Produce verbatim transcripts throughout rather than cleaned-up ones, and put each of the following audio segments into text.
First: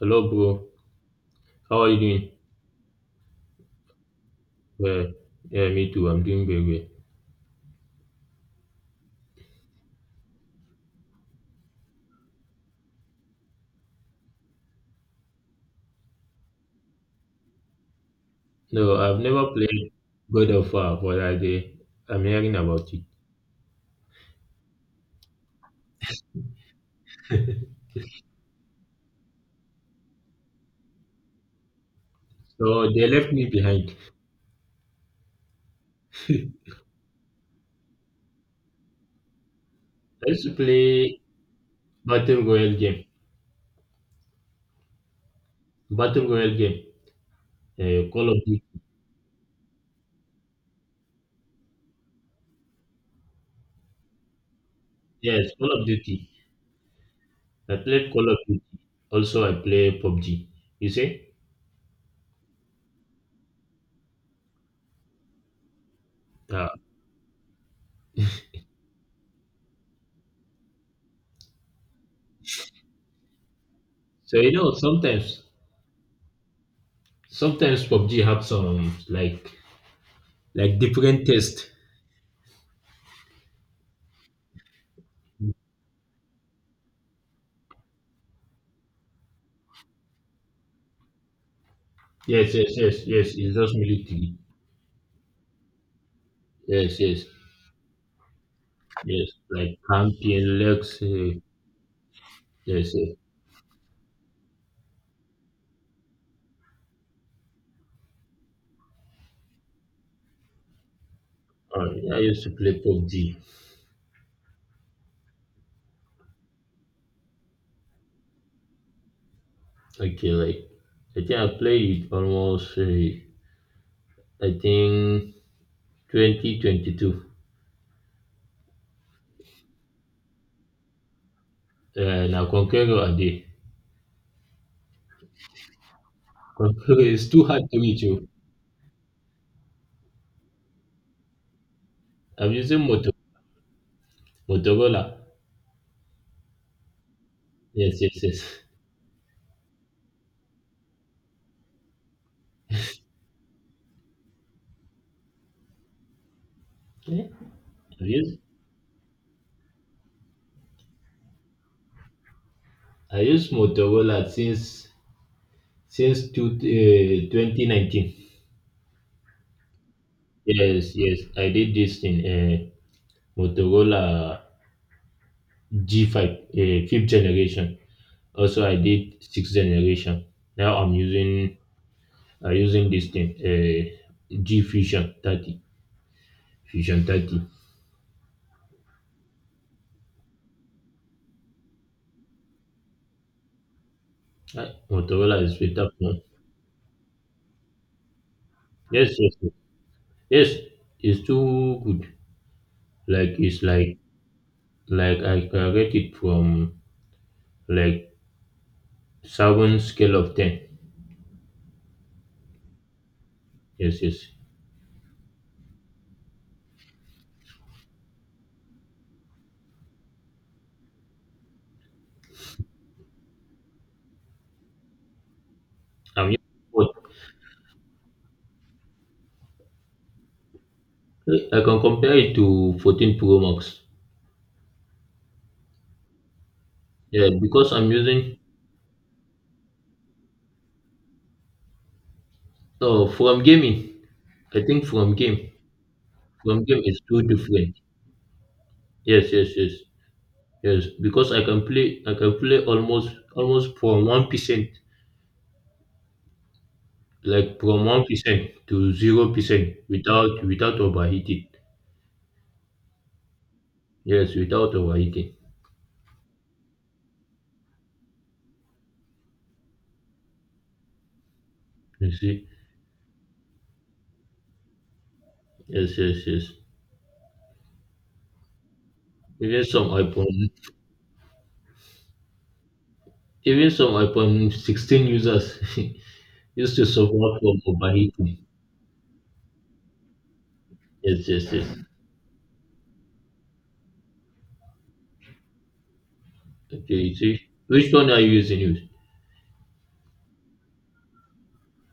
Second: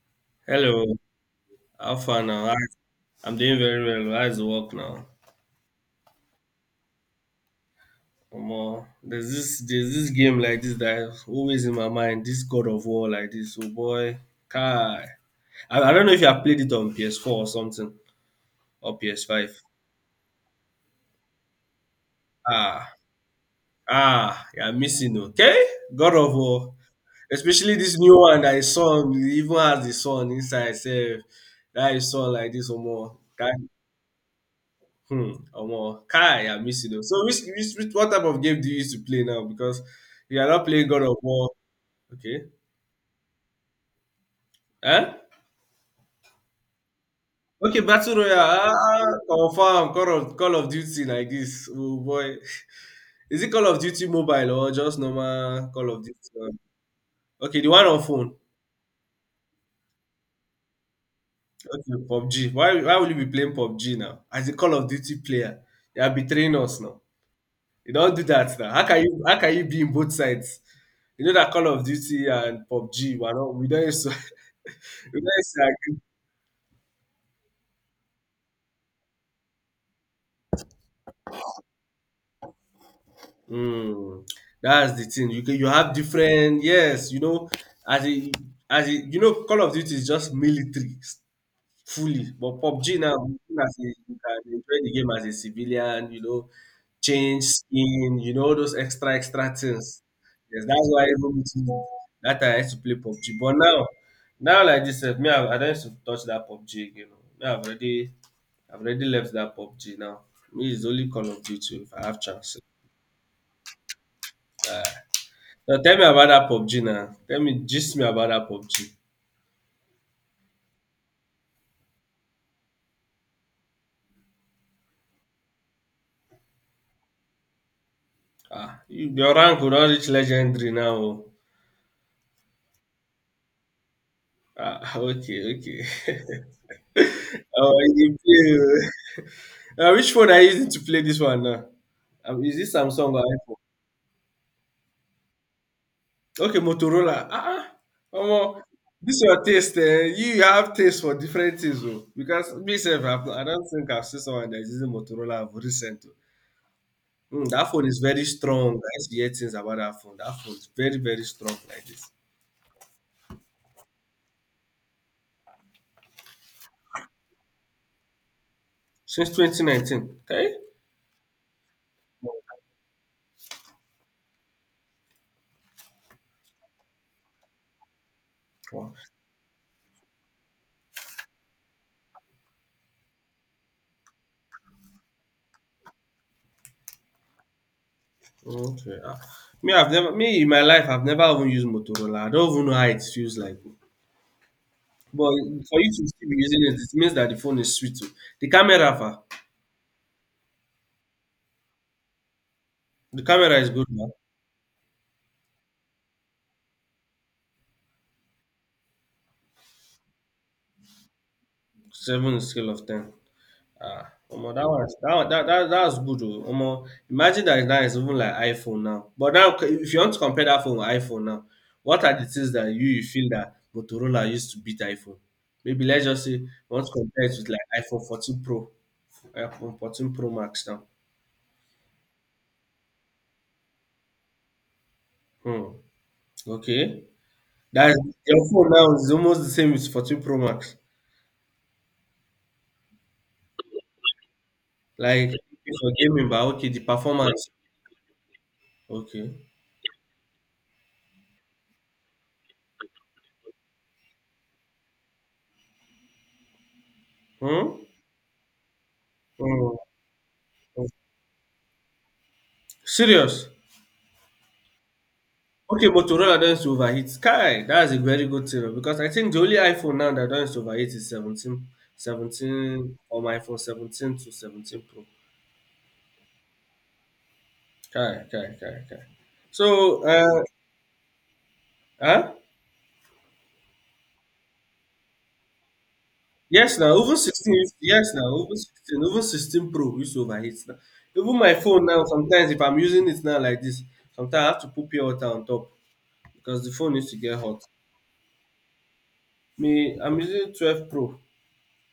Hello, bro. Hello, How are how you far doing? now? Hi. I'm doing very well. How's the work now? Well, yeah, me too. I'm doing very well. Omo, there's this there's this game like this that is always in my mind. This God of War like this. Oh boy, Kai. I, I don't know if you have played it on P S four or something No, or I've never P S five. played God of War, but I did. I'm hearing Ah, about it. ah, you're missing. Okay, God of War, especially this new one that is son even has the son inside. Self, that is son like this. So they Omo, left me behind. hmm. Omo. Kai, I I miss you though. So which, which, which what type of game do you used to play now? Because you used are to not playing God of play War. Battle Okay. Royale game. Eh? Battle Royale game. Okay, Uh, Battle Call Royale. of Duty. Ah, ah, ah. Confirm Call of Call of Duty like this. Oh boy. Is it Call of Duty mobile or just Yes, normal Call of Call of Duty? Duty. Um, Okay, the I one on played Call phone. of Duty. Also, I play P U B G. You see? Okay, P U B G. Why why will you be playing P U B G now? As a Call of Duty player, you are betraying Yeah. us now. You don't do that now. How can you how can you be in both sides? You know that Call of Duty and P U B G, we are not we don't used to So you know, we don't sometimes, used to agree. sometimes P U B G have some like like different test. Mm, that's the thing. You can you have different yes, you know, as a as a, you know, Call of Duty is just military fully. Yes, But yes, P U B G yes, now, yes. It's just as a, you military. can enjoy the game as a civilian, you know, Yes, yes, change skin, you know, all those extra, yes. extra Like things. County and Yes, that's Lux. why eh, even with me, that time I used to Yes, play yes. P U B G. But now, now like this, eh, me, I, I don't used to touch that P U B G again. Oh. Me, I've already, I've already left that P U B G now. Me, it's only Call of Duty Oh, if I yeah, I have used to chance. play P U B G. Uh, now tell me about that P U B G now. Tell me, gist me about that P U B G. Okay, like I think I played it almost. Uh, I think twenty twenty two. Ah, you, your rank will not reach legendary now. Oh. Uh, now Conqueror a day. Ah, okay, okay. Conqueror is too hard oh, to reach you you. play. Uh, which phone are you using to play this one now? Um, I'm Is this using Moto Samsung or iPhone? Motorola. Okay, Motorola. Ah, Yes, uh yes, yes. um, this your taste. Eh? You have taste for different things, oh. Because me self, I've, I don't think I've seen someone that is using Motorola for recent. Oh. Yeah. Mm, that phone is I very use strong. I used to hear things about that phone. That phone is very, very strong like this. I used Motorola since since two, uh, twenty nineteen. Since twenty nineteen, okay? Yes, yes. I did this in uh, Motorola G five, uh, fifth generation. Also, I Wow. did sixth generation. Now I'm using uh, using this thing, uh, G Fusion thirty, Fusion thirty. Okay. Ah, me, I've never, me in my life, I've never even used Motorola. I don't even know how it feels like. Uh, But Motorola is for better you to phone. still be using it, it means that the phone is sweet too. The camera, Yes, fa, yes, yes, yes, it's too good. the Like camera it's is good. like Man. like I can rate it from like seven scale of ten. Seven is scale of ten. Yes, Ah, yes. omo, that was that one- that that that's good. Oh, omo, imagine that now it's even like iPhone now. But now, c- if you want to compare that phone with iPhone now, what are the things that you, you feel that Motorola used to beat iPhone? Maybe let's just I'm say using we want both. to compare it with like iPhone fourteen Pro, iPhone fourteen Pro Max now. I can compare it to fourteen Pro Max. Hmm. Okay. Yeah, because I'm That's using your phone now is almost the same with fourteen Pro Max. oh from gaming. I think from Like game for gaming, but From okay, the game is too performance. different. Yes, Okay. yes, yes, yes. Because I can play, I can play almost almost from one percent, like Hmm? from one percent to zero percent Hmm. without without Hmm. overheating. Serious. Yes, without overheating. Okay, Motorola doesn't overheat. Sky, that's a very good thing because I think the only iPhone now that doesn't overheat is seventeen, You see. seventeen or my iPhone seventeen to seventeen Pro. Yes, yes, yes. Kai, kai, kai, kai. Even some So, uh, iPhone, huh? even some iPhone sixteen users used Yes, to now over support sixteen. from is- Yes, now overheating. over sixteen. Over sixteen Pro is overheat now. Yes, Even yes, my yes. phone now, sometimes if I'm using it now like this, sometimes I have to put pure water on top because the phone Okay, needs you to get see, hot. which one are you using? You Me, I'm using twelve Pro.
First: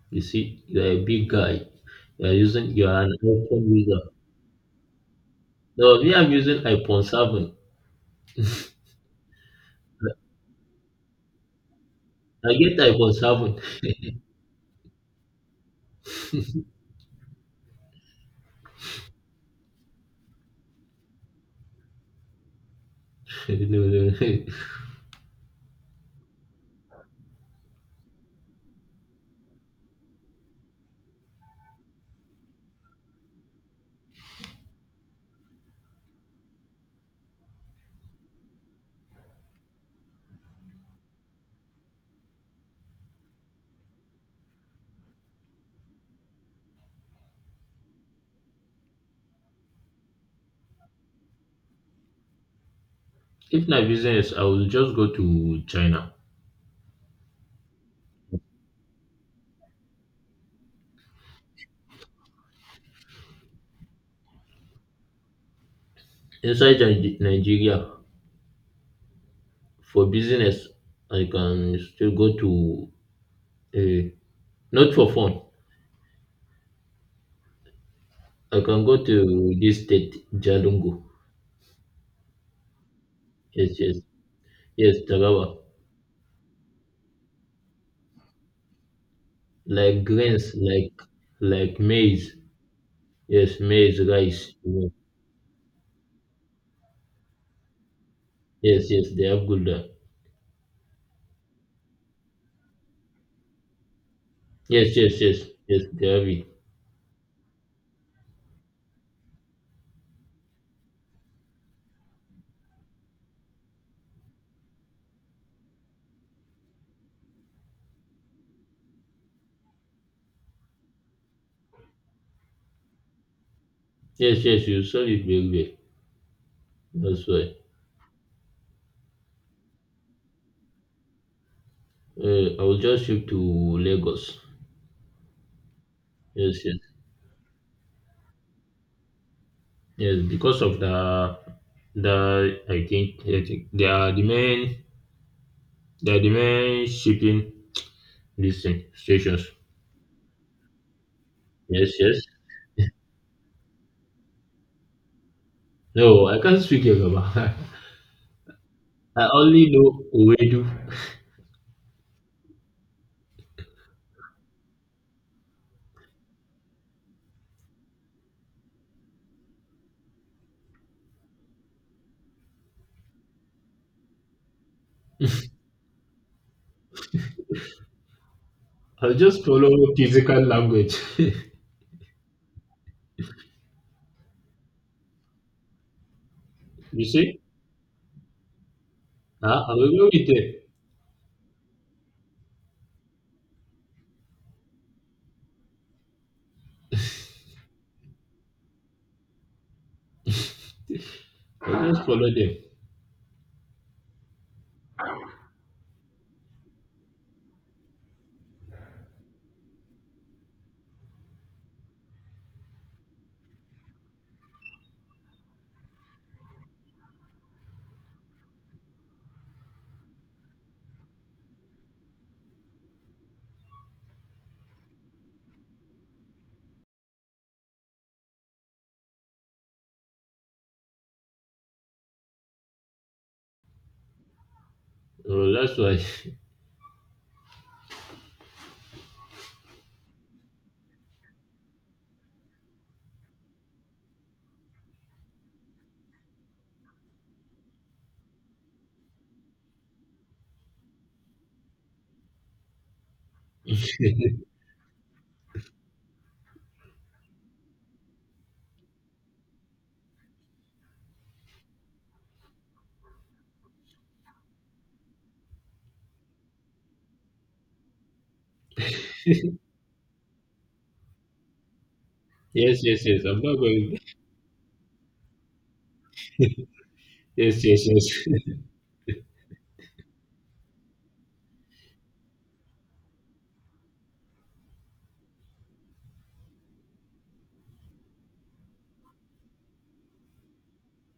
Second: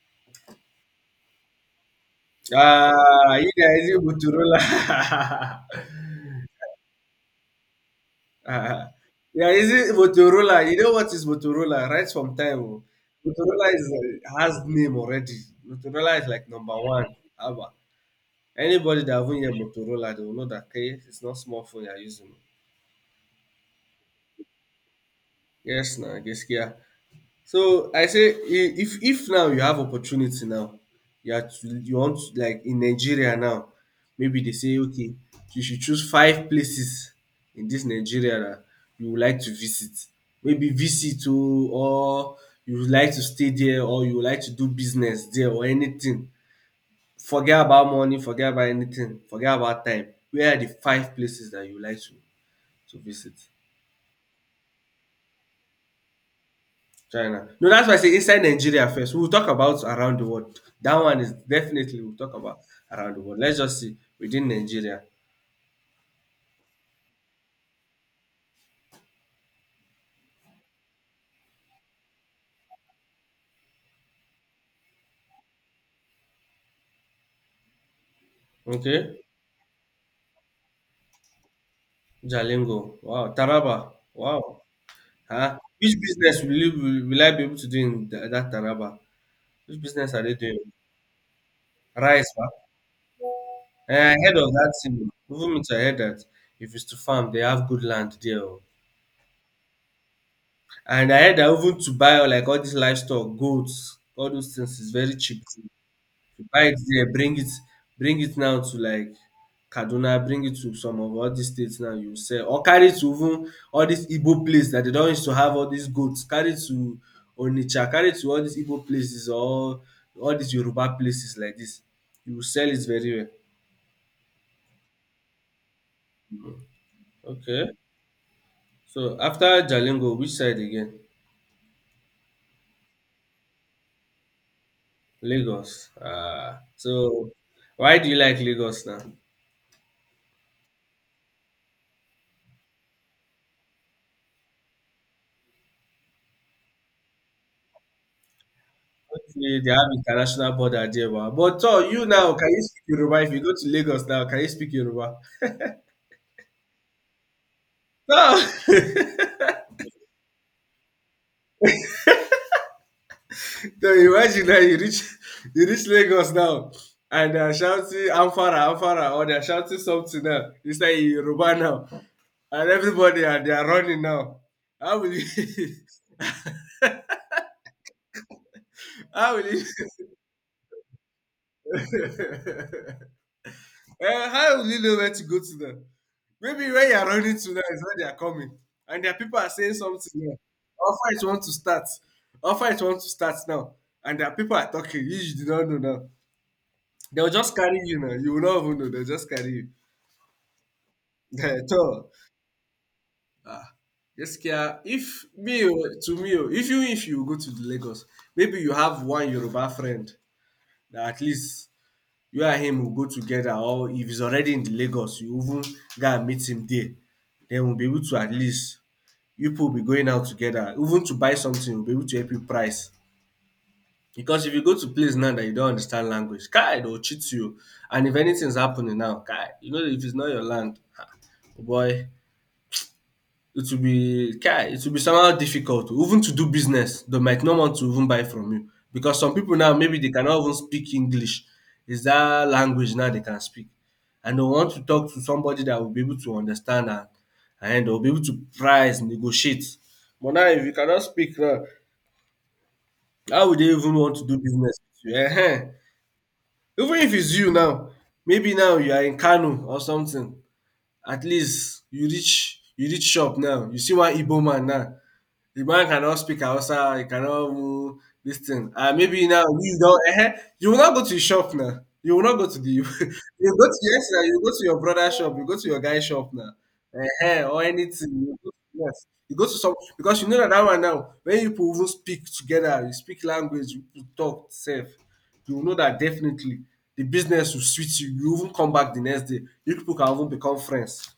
You see, you're a big guy. You're using, you're an Ah, you iPhone guys use user. Motorola. No, me, I'm using iPhone seven. ah, yeah, is it Motorola? You know what is Motorola? Right from I time, get oh. iPhone seven. Motorola is uh, has name already. Motorola is like number one. Anybody that have even hear Motorola, they will know that okay, it's not smartphone you're using. No, no, no. Yes, now Geskia. So I say i- if if now you have opportunity now, you are to, you want to, like in Nigeria now, maybe they say okay, you should choose five places in this Nigeria that you would like to visit. Maybe visit to or you would like to stay there or you would like to do business there or anything. Forget about money, forget about anything, forget about time. Where are the five places that you would like to to visit. If na business, I will just go to China. China. No, that's why I say inside Nigeria first. We'll talk about around the world. That one is definitely we'll talk about around the world. Let's just see within Nigeria. Inside Ni- Nigeria, for business, I can still go to, uh, not for fun, I can go Okay. to this state, Jalingo. Jalingo. Wow. Yes, Taraba. yes. Wow. Yes, Taraba. Huh? Which business will, you, will, will I be able to do in th- that Taraba? Which Like business are they grains, doing? like like Rice. maize. Huh? Yes, maize, Eh, I heard of rice. you that know. thing. Even me too, I heard that if it's to farm, they have good land there. Oh. Yes, yes, they have good. uh, And I heard that even to buy like all these livestock, goats, all those things is Yes, very yes, yes, cheap. yes, they have it. Buy it there, bring it bring it now to like Kaduna, bring it to some of all these states now, you sell or carry it to even all dis Igbo place that they don't used to have all these goat, carry it to Onitsha, carry it to all these Igbo places or all these Yoruba places like this. You will sell it very well. Yes, yes, you saw it very well. That's why. Okay, so after Jalingo, which side again? Uh, I will just shift to Lagos. Lagos. Ah, Yes, yes, so why do you like Lagos now? yes. Because of the, the I think, I think they are the main, they are the main shipping listing stations. Okay, they have international border there, wow. But so Yes, you yes. now, can you speak Yoruba? If you go to Lagos now, can you speak Yoruba? No, I can't speak Yoruba. No. so I only know Owedu. imagine now you reach you reach Lagos now, and they are shouting Amfara, Amfara, or they are shouting something now. It's like in Yoruba now, and everybody and they are running now. How will you? I'll how will just you? follow physical language. You Eh, how will you know where to go to now? Maybe when you are running see? to them is when they are coming, and their people are Huh? I saying will go something with here. them. Our it want to start. Our it want to start now, and their people are talking. You, you do not know now. They'll just carry you now. You will not even know. They'll just carry you. I'll just so, follow them. ah, Gaskiya, if me oh, to me oh, if you if you go to the Lagos, maybe you have one Yoruba friend that at least you and him will go together, or if he's already in the Lagos, you even go and meet him there. Then we'll be able to at least you people will be going out together even to buy something will be able to help you price, because if you go to place now that you don't understand language, kai, they will cheat you. And if anything's happening now, kai, you know, if it's not your land, boy, it will be kai, it will be somehow Oh, that's difficult why. even to do business. They might not want to even buy from you, because some people now maybe they cannot even speak english, is that language now they can speak, and they want to talk to somebody that will be able to understand, and and they'll be able to price negotiate. But now if you cannot speak now, how would they even want to do business with you? Ehen. Even if it's you now, maybe now you are in Kano or something, at least you reach you reach shop now, you see one Igbo man now, the man cannot speak Hausa, he cannot move this thing. And maybe now you don't eh, you will not go to the shop now. You will not go to the you Yes, yes, yes. I'm not go to going. yes now, you go to your brother's shop, you go to your guy's shop now. Eh, or Yes, yes, anything. You go, yes. yes. You go to some because you know that that one now, when you people even speak together, you speak language, you, you talk safe, you will know that definitely the business will switch you. You even come back the next day. You people can even become friends.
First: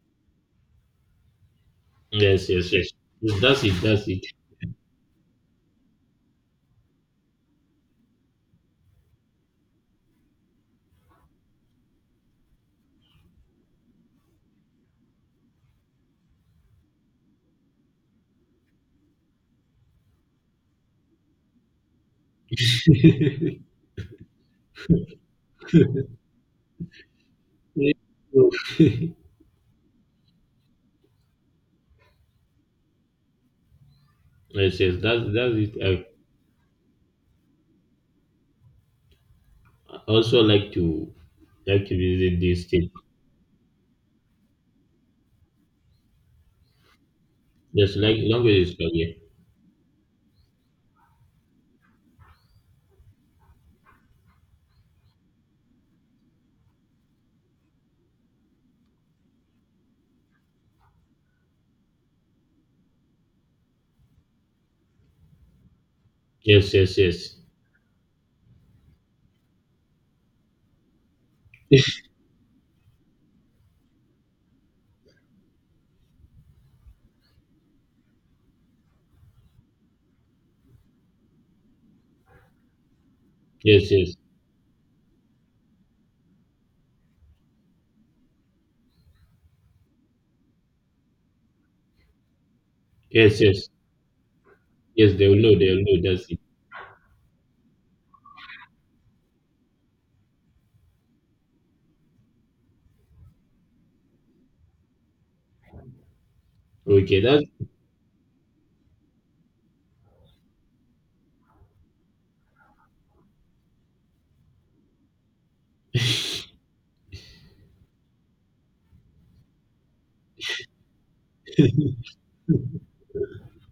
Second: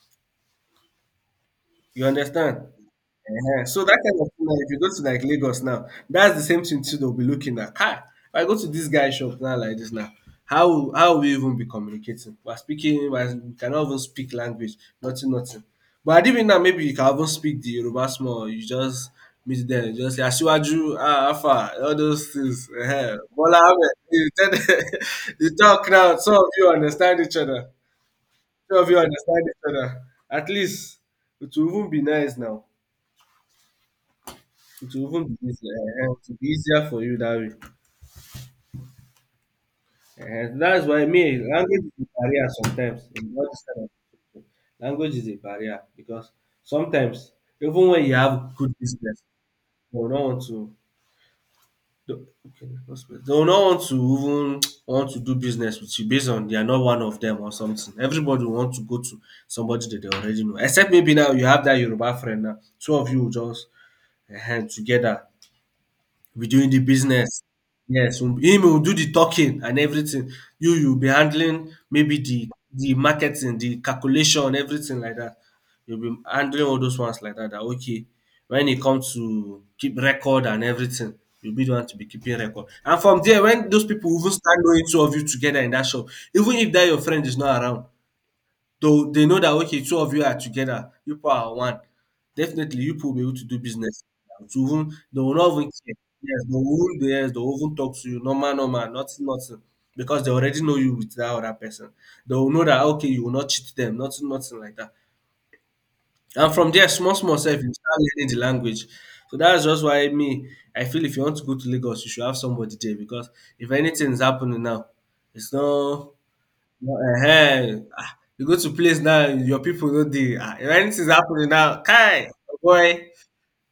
You Yes, understand? yes, yes. Yes, Yeah, that's it, so that that's kind it. of thing, like, if you go to like Lagos now, that's the same thing too they'll be looking at. Ah, if I go to this guy's shop now like this now, how will- how will we even be communicating? We're speaking, we're, we cannot even speak language, nothing, nothing. But I even now maybe you can even speak the Yoruba small, you just meet them, you just say Asiwaju, ah, Afa, all those things. Uh-huh. Bola Ahmed, you, tell them- you talk now, some of you understand each other. Some of you Yes, understand each other. At least it will even be nice now. yes, It that's will even be that's easier. it. eh, eh, I It will be easier for you that way. also And like to that's why me language like is to a visit barrier this state. sometimes in all this kind of situation. Language is a barrier because sometimes even Yes, when you like have language is good career. business, they will not want to. do- Okay, no space. They will not want to even want to do business with you based on they are not one of them or something. Everybody will want to go to somebody that they already know. Except maybe now you have that Yoruba friend now. Two of you will just uh, together we'll be doing Yes, the yes, business. yes. Yes, um, him will do the talking and everything. You you'll be handling maybe the the marketing, the calculation, everything like that. You'll be handling all those ones like that. that okay, when it comes to keep record and everything, you'll be the one to be keeping record. And from there, when those Yes, people yes, even start knowing two of you together in that shop, even if that your friend is not around, so they know that okay, two of you are together, you people are one. Definitely, you people will be able yes, to do yes, business. To whom yes. they They will will not know. even They will care. know. That's it. Yes, they will even, yes, they will even talk to you. Normal, normal, nothing, nothing. Because they already know you with that other person. They will know that okay, you will not cheat them, nothing, nothing like that. And from there, small, Okay, small that's self, you start learning the language. So that's just why me, I feel if you want to go to Lagos, you should have somebody there because if anything is happening now, it's not Ehen. Ah, you go to place now, your people no dey. Ah, if anything's happening now, kai! Oh boy,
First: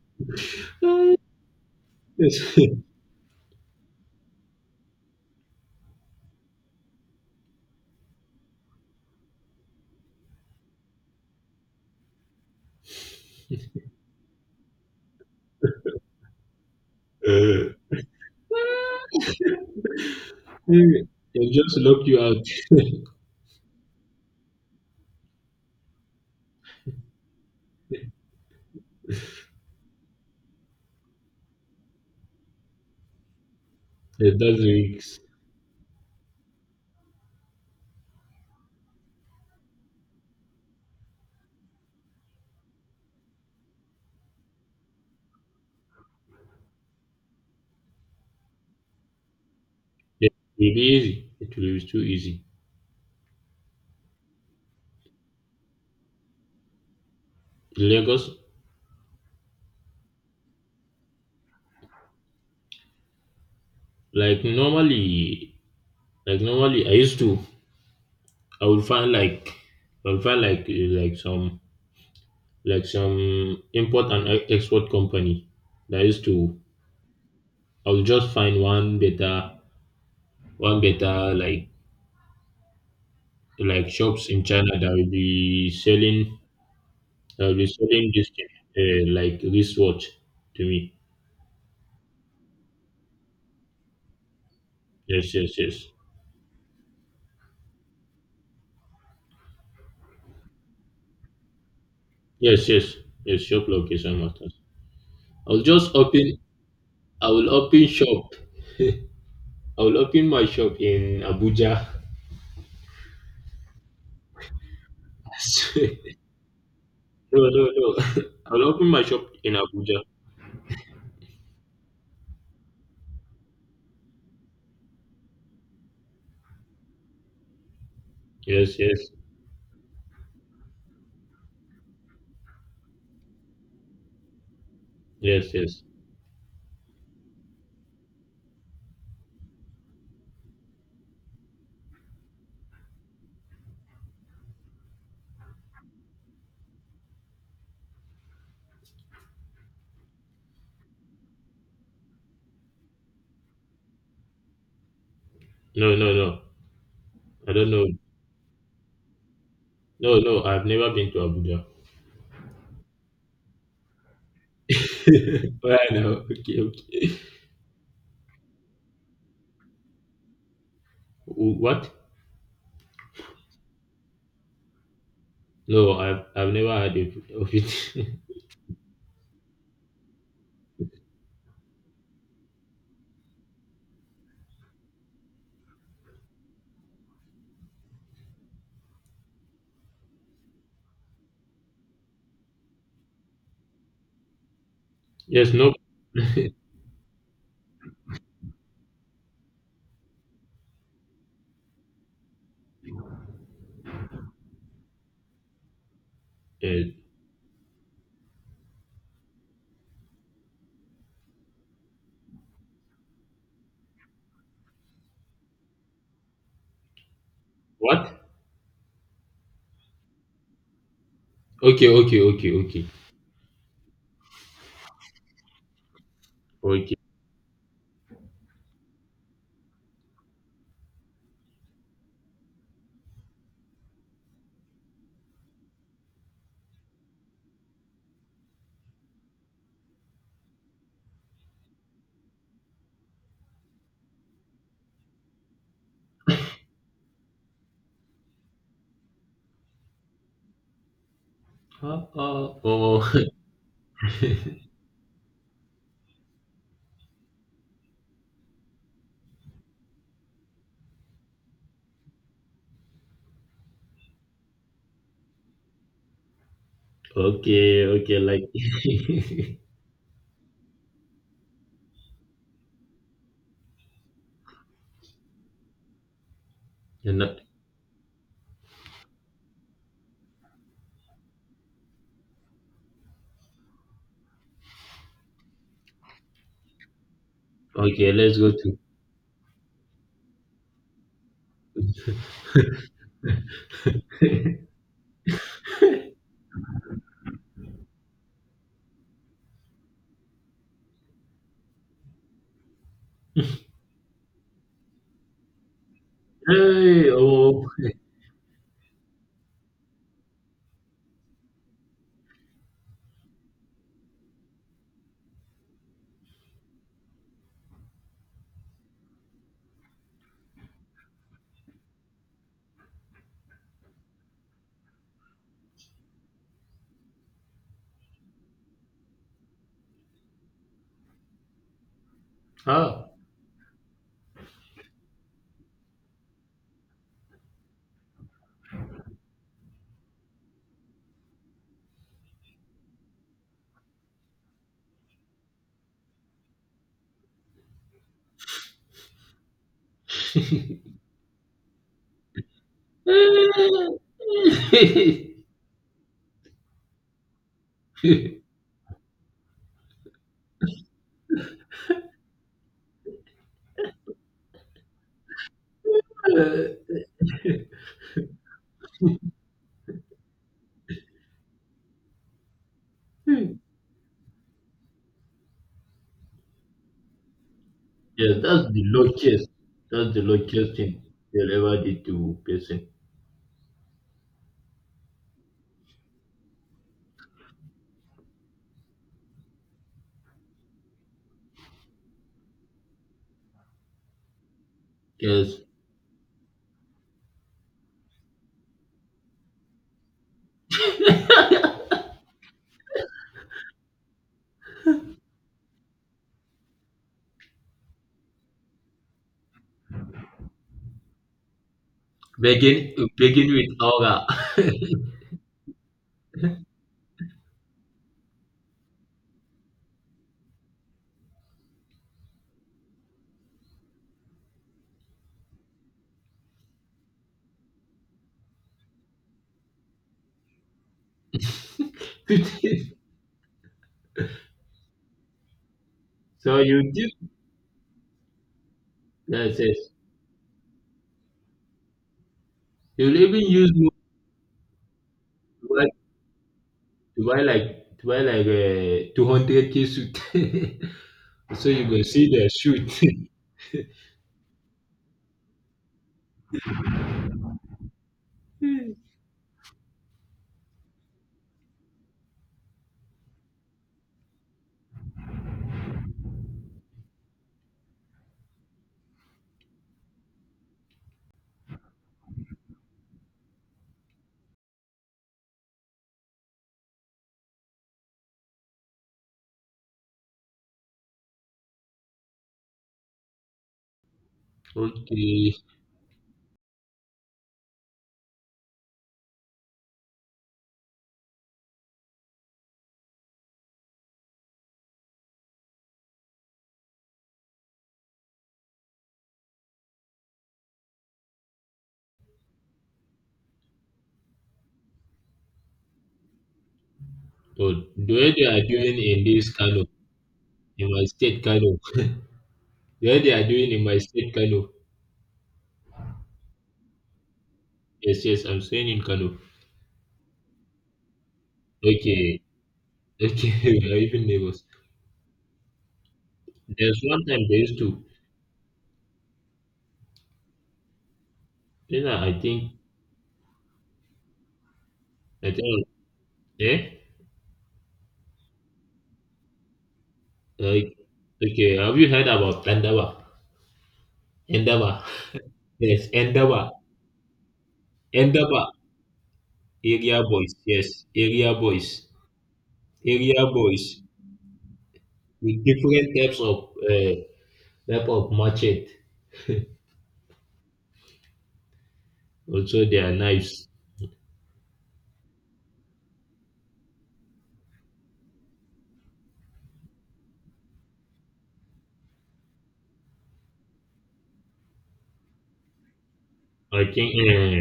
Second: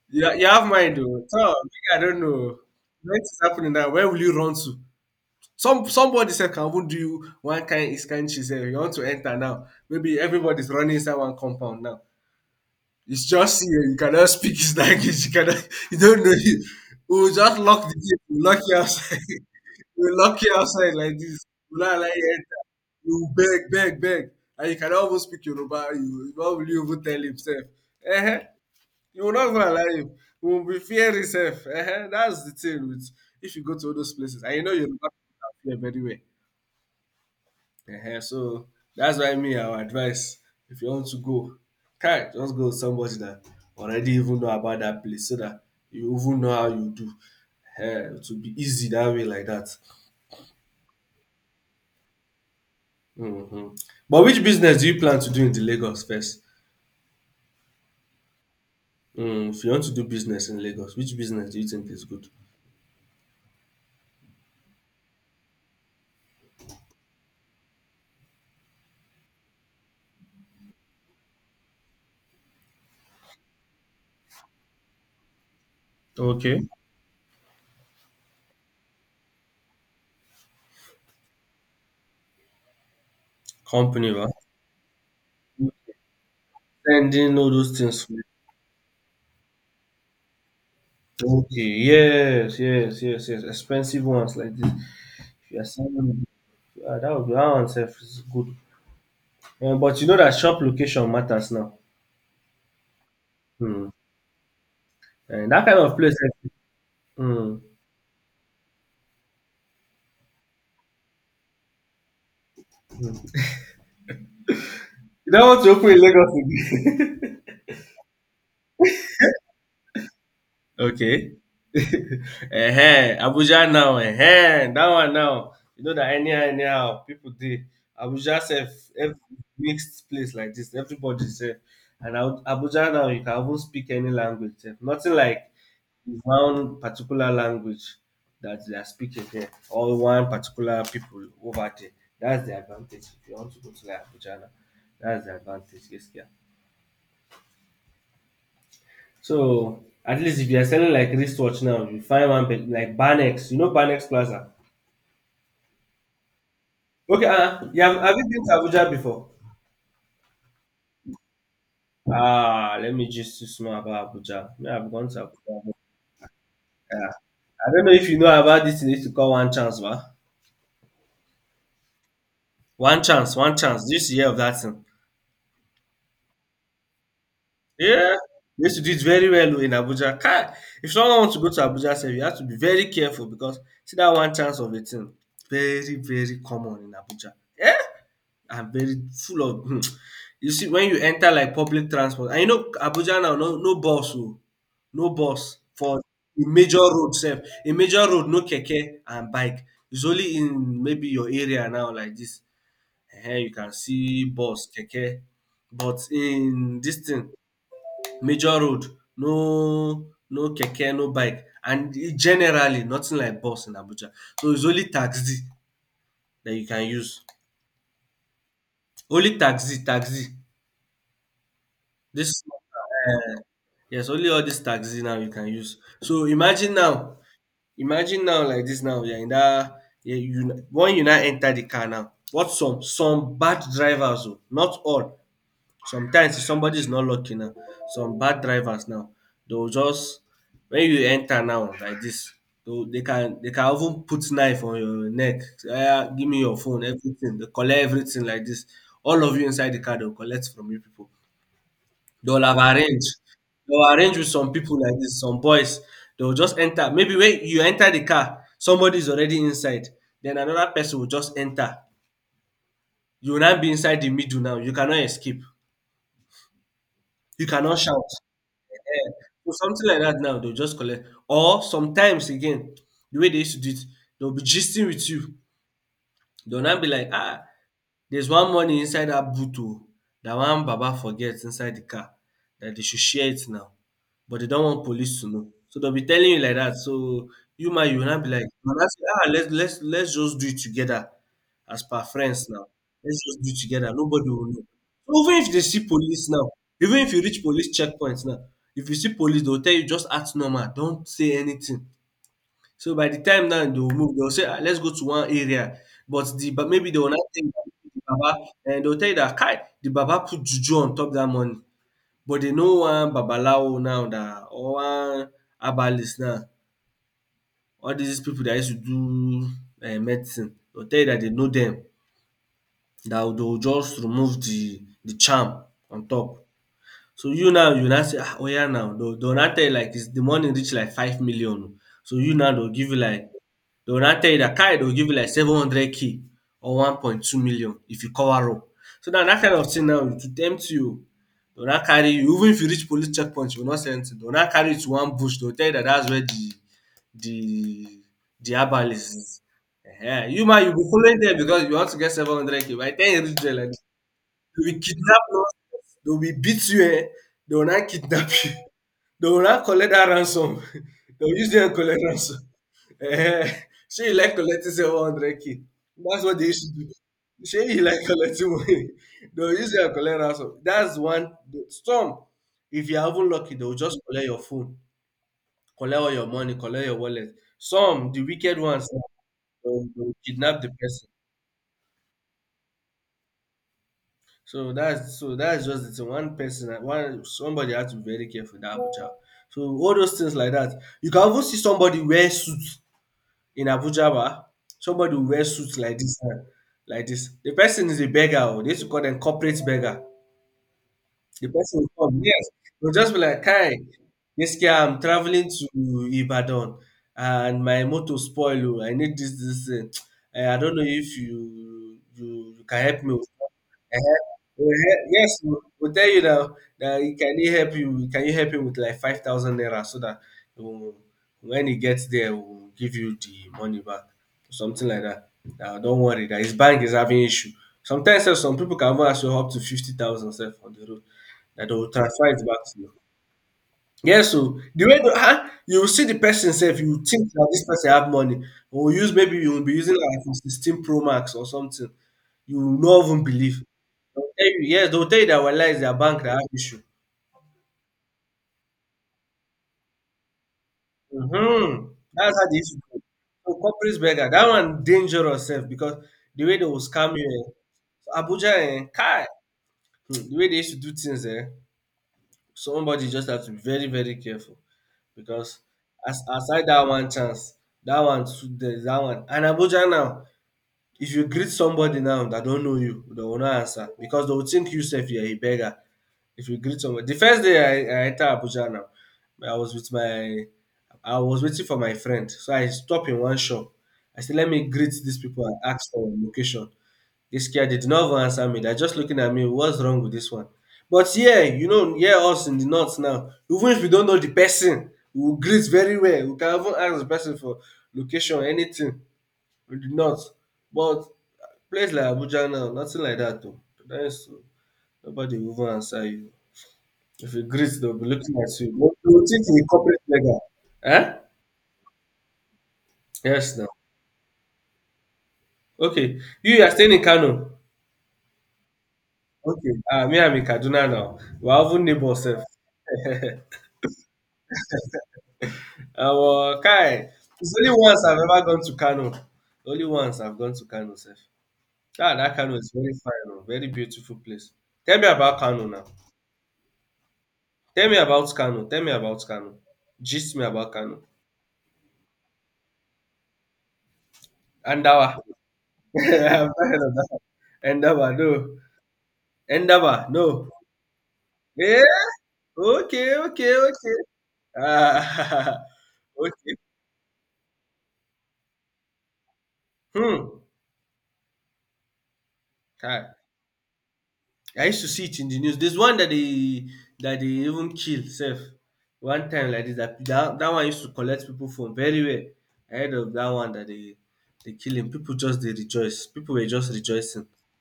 you you have mind uh, oh. Tor, I don't know yes. oh. If anything's happening now, where will you run to? Some somebody said, can even do you one kind is kain. She said, you want to enter now, maybe everybody's running inside one compound now. It's just you. You cannot speak his language. You cannot. You don't know. You. We'll just Uh, lock the gate. We'll lock you outside. We'll lock you outside like this. they've just We'll not lock allow you you out. enter. Yes, You will beg, beg, beg, and you cannot even speak Yoruba. You how will you even tell himself? Uh-huh. You will not even allow him. He will be fearing himself. Uh-huh. That's the thing with if you go to all those that's places and you know the Yoruba, risk. people are fear very well. Ehen, so that's why me I will advise if you want to go, kai just go with somebody that already even know about that place so that you even know how you do. Ehen, it will be easy that way like dat. It will be easy. It will be too easy. um But which business do you plan to do in the Lagos first? In Lagos, um If you want to do business in Lagos, which business do you think is good? like normally, like normally, I used to I will find like I will find like eh, like some like some import and e- export company that used Okay. to. I will just find one better one better like like Company ba? shops in China that will be selling, Sending that all will be those things. selling this thing, uh, like wristwatch to me. Okay, yes, yes, yes, yes. Expensive ones like this. Yes, If yes, you are yes. selling, ah, that would be that one sef is good. Um, but you know that shop location matters now. Yes, yes, yes, shop Mm. location matters. And I'll that kind just of place, open I will um, open shop. I will open my shop in Abuja. you don't want to open in Lagos again. No, no, no. I'll open my shop in Abuja. Okay. Ehen, Abuja now. Ehen, that one now. You know that anyhow, anyhow, people dey Abuja sef Yes, yes, every mixed place like this. Everybody sef, and Abu- Abuja now you can even speak any language sef. Nothing like yes, yes. one particular language that they are speaking here or one particular people over there. That's the advantage. If you want to go to like Abuja now, that's the advantage. Yes, yeah. So at least if you are selling like wristwatch now, you find one bit- like Banex. You know Banex Plaza. No, no, no. Okay, I uh, don't know. yeah. Have have you been to Abuja before? No, no. I've never been to Abuja. Ah, let me just to small about Abuja. Me, I've gone to Abuja. Well, I know. Okay, Yeah. okay. I don't know if you know about this thing. They used to call one chance, va? Wh- What? One chance, one chance. Did you used to hear of that thing? No, I've I've never heard of of it. Yeah. They used to do it very well oh, in Abuja. Kai, if someone wants to go to Abuja, sef, you have to be very careful because see that one chance of a thing. Very, very common in Abuja. Yeah. Are very full of you see when you enter like public transport and you know Abuja now, no no bus o, no Yes, bus no. for a major road sef, a major road no keke and bike. It's only in maybe your area now like this um you can see bus keke, but in Uh, this thing major road, no no keke, no bike, and e generally nothing like bus in Abuja. So it's only taxi that you can use, what? only taxi, taxi Okay, okay, this okay, okay, um yes, only all these taxis now you can use. So imagine now, okay. imagine now like this now, you're in that, yeah, you, when you now enter the car now, what some, some bad drivers, oh, not all, sometimes if somebody is not lucky now, some bad drivers now, they'll just, when you enter now like this, they they can they can even put knife on your neck. Say, "Ah, give me your phone, everything." They collect everything like this. All of you inside the car, they'll collect from you people. Uh, They will uh, have arranged. oh, They will arrange with some people like this, some boys. They will just enter. Maybe when you enter the car, somebody's already inside. Then another person will just enter. You will now be inside the middle now. You cannot escape. You cannot okay, shout. okay. Like, Eh. So something like that now, they'll just collect. Or sometimes again, the way they used to do it, they'll be gisting with you. Dey will now be like, you're not. ah, there's one money inside that boot oh, dat one baba forget inside the car, that they should share it now. But they don't want police to know. So they'll be telling you like that. So you ma you will Okay, now be let's like, go you will to. now say, ah, let's let's let's just do it together as per friends now. Let's just do it together. Nobody will know. So even if they see police now, even if you reach police checkpoints now, if you see police, they will tell you just act normal. Don't say anything. So by the time now they will move, they will say, "Ah, let's go to one area." But the but maybe they Hey, will not tell you oh, that the Baba, and they will tell you that kai the Baba put juju on top that money. But they know one babalawo now, that or one herbalist now. All these people that used to do um medicine, they will tell you that they know them. That they will just remove the the charm on top. So you now you now say ah oya now dey will dey will now tell you like dis the money reach like five million o. So you now dey will give you ah, like dey will now tell you dat kai dey will give you like seven hundred k or one point two million if you cover up. So now that kind of thing now e go tempt you oo, dey will now carry you, even if you reach police checkpoint you go no see anything, dey will now carry you to one bush, dey will tell you dat dats where the the the herbalist is. Um you ma you be follow dem because you want to get seven hundred k. By de time you reach there like yes, they will kidnap us, they will beat you eh, they will now kidnap you, they will now collect dat ransom. They will use you and collect ransom. Ehen, shey you like collecting seven hundred k? That's what they use to do. Shey you like collecting money? They will use you and collect ransom. That's one. Some, if you are even lucky, they will just collect your phone, collect all your money, collect your wallet. Some, the wicked that's the ones, they luckiest. will they That's will the kidnap the luckiest thing person. you'll ever did to person. So that's so that's just the thing. One person, one somebody has to be very careful in Abuja. So all those things like that. You can even see somebody wear suits in Abuja, ba. Somebody will wear Yes, suits like this, eh, like this. The person is a beggar. Oh. They used to call them corporate beggar. The person will come, yes. They'll just be like, "Kai, this guy, I'm traveling to Ibadan, and my motor spoil oh. I need this, this. Eh. Eh, I don't know if you you, you begin can help me." begin Uh-huh. with aura. We'll Yes, we'll we'll tell you now that he- can he help you? Can you help him with like five thousand naira so that um, when he gets there, we'll give you the money back, something like that. Now don't worry, that his bank is having issue. Sometimes sef, some people can even ask you up to fifty thousand sef on the road that they will transfer it back to you. Yes, so the way the, huh? You will see the person So say if you you did. think that this person have money, or use maybe you Yes, will be yes. using like iPhone sixteen Pro Max or something. You will not You'll even even believe. use more They'll tell you, yes, they'll tell you that well, to is buy, their bank that have issue. to buy like to buy like a two hundred k suit. So Mm-hmm. you go see That's how the the issue goes. suit. So corporate beggar, that one dangerous self because the way they will scam you, eh, so, Abuja and eh, Kai, hmm, the way they used to do things, eh, somebody just have to be very, very careful, because as aside that one chance, that one too, there's that one. And Abuja now, if you greet somebody now that don't know you, they will not answer because they will think you sef you're a beggar. If you greet somebody, the first day I, I enter Abuja now, I was with my, I was waiting for my friend, so I stop in one shop. I said, let me greet these people Okay. and ask for location. This guy did not even answer me. They're just looking at me. What's wrong with this one? But yeah, you know, yeah, us in the north now. Even if we don't know the person, we will greet very well. We can even ask the person for location, anything in the north. But place like Abuja now, nothing like that though. That's nobody will even answer you. If you So greet, they'll be the way looking they at are you. What doing do in you think this you kind of, corporate beggar? in my Eh? state kind of. Where they are Yes now. doing in my state, Kano. Okay. You you are staying in Kano. Yes, yes, I'm staying in Kano. Okay. Uh, me I'm in Kaduna now. We're even neighbors Okay, sef. okay, we are even neighbors. Omo There's kai! one time It's they only used once to, I've ever gone to Kano. Only once I've gone to Kano sir. then Ah! I that I Kano is think, very fine oh, very beautiful place. Tell me about I Kano now. think, eh? Tell me about Kano, tell me about Kano. Gist me about Like, Kano. okay, have you heard about Endaba? Endaba, Andawa. yes, I've not Endaba, heard of that. One. Endawa no. Endaba, Endawa area no. boys, yes, area Yeah. boys, Okay, area okay, okay. boys Ah! with different types Okay. of uh, type of machete. Hmm! Also, their Kai! knives. I used to see it in the news. There's one that they that they even kill self one time like this. That that, that one used to collect people from very well. I heard of that one that they they kill him. People just they rejoice. People were just I think rejoicing. eh,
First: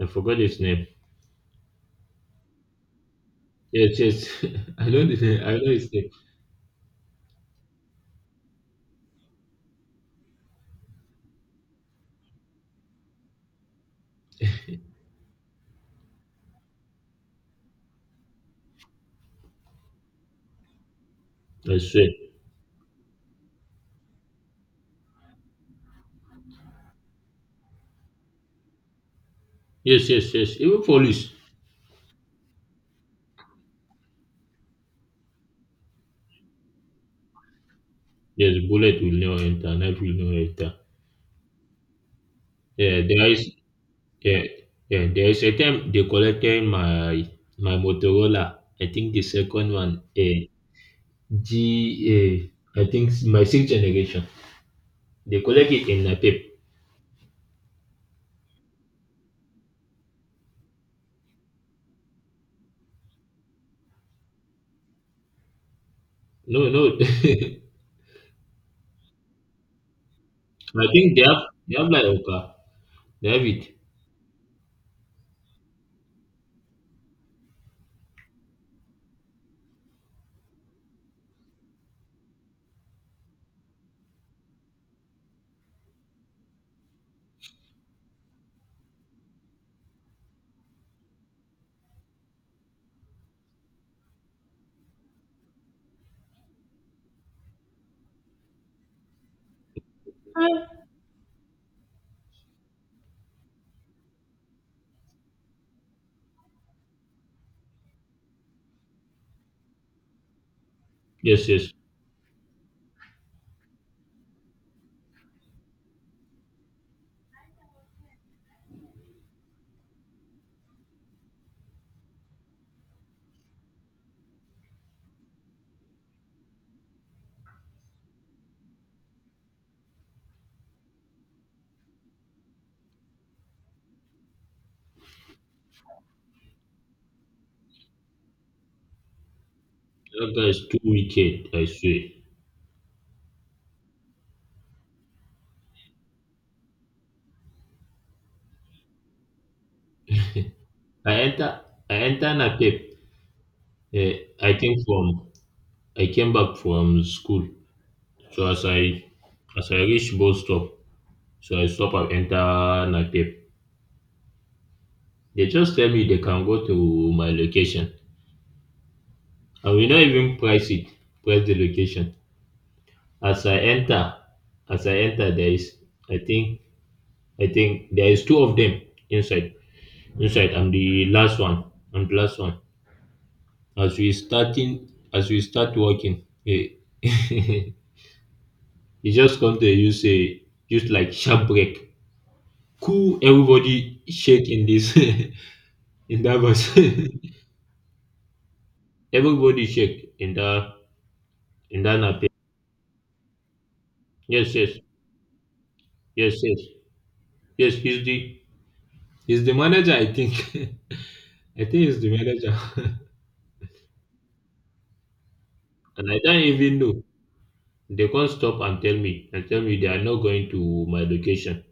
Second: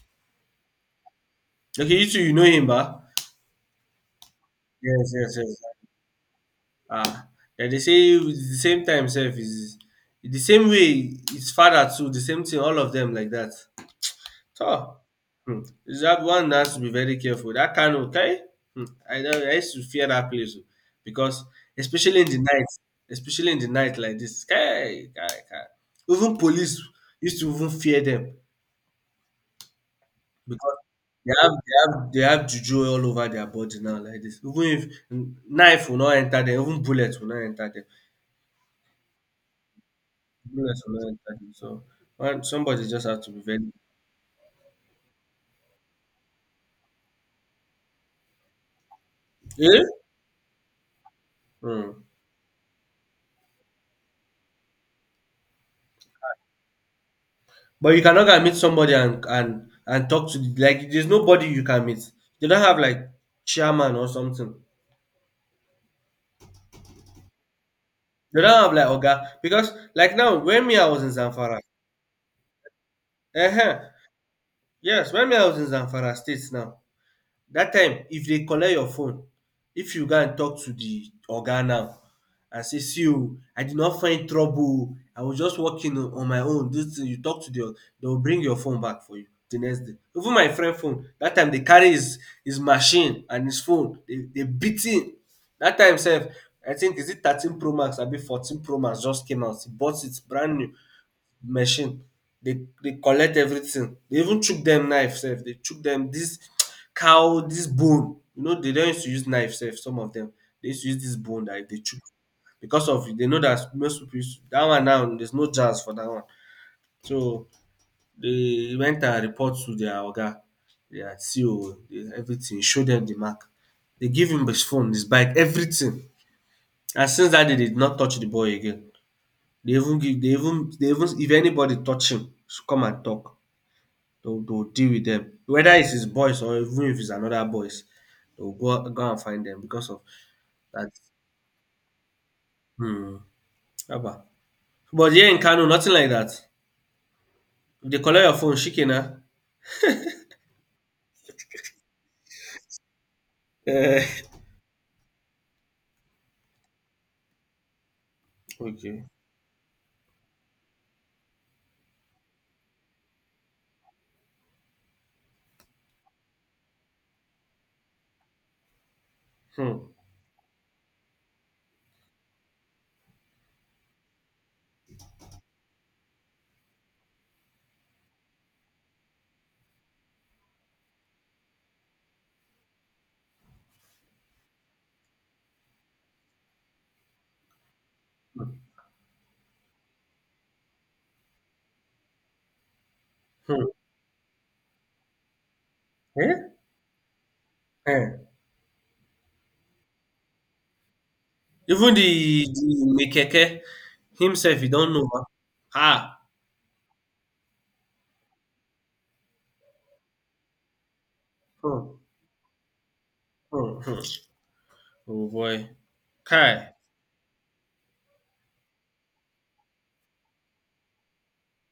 I forgot his name. Okay, you two, you know him, bah? Yes, yes, I know Yes, the yes, name. yes. I know his name. Ah, yeah, they say with the same time self is the same way. His father too. The same thing. All of them like that. So, um dat one has to be very careful. Dat Kano okay. um I don I used to fear that place oh because I swear. especially in the night especially in the night like this, kai! Kai! Kai! Even police used to even fear them Yes, yes, yes. because Even they police. have they have they have juju all over their body now like this. Even if knife will not enter them, even bullet will not enter them. Yes, bullet will not enter, knife will not enter. Bullet will not enter them. So one somebody Yeah, just have to there be is very yeah, yeah, there is a time they collected my my Motorola. I think the second Eh? one, a G Hmm. a I think s- my sixth generation. They collect it in a paper. But you cannot go and meet somebody and and and talk to the, like there's nobody you can meet. They don't have like chairman or something. No, no. I They don't have like Oga because like now when me I was in think they have Zamfara, they have like okay. They have it. uh yes, when me I was in Zamfara States now, dat time if dey collect your phone, if you go and talk to the oga now and say ‘see oh, I did not find trouble oh, I was just working oh on my own dis thing, you talk to the oga, de will bring your phone back for you the next day. Even my friend phone, dat time dey carry his his machine and his phone dey dey beat him. Dat time sef I think is it thirteen pro max abi fourteen pro max just came out, he bought it brand new machine. They they collect everything. They even chook them knife sef. They chook them this cow this bone. You know they don use to use knife sef some of them they use to use dis bone Yes, that yes. they chook because of they know that most pipu use dat one now there's no chance for that one. So they went and report to their oga, their C O everything, show them the mark. They give him his phone, his bike, everything. And since that day they did not touch the boy again. They even give they even they even if anybody touch him, should come and talk they'll they'll deal with them whether it's his boys or even if it's another boys they'll go go and find them because of That guy is too that wicked, I swear. hmm, haba, but here in Kano nothing like that if they collect your phone shike na. I enter I enter Napep. Eh, Uh, I think from I came back from school. So as I okay. as I reach bus stop, so I stop and enter Napep. They just tell me they can go to my location. I will Hmm, not even price it, price the location. As I enter, as I enter, there is I think I think there is two of them inside. Inside, I'm the last one. I'm the last one. As we starting, as we start walking, eh, he just come to you say, just like sharp break. Cool, hmm. everybody shake in this. In that Eh, was, eh, everybody shake in that in even that the nape. the Mekeke Yes, himself he yes, don't know ma. Ah, yes, yes, yes. He's the he's the manager. I think, I think hmm, he's the manager, hmm, hmm, oh boy, and I don't kai, even know. They can't stop and tell me, and tell me they are not going to my location.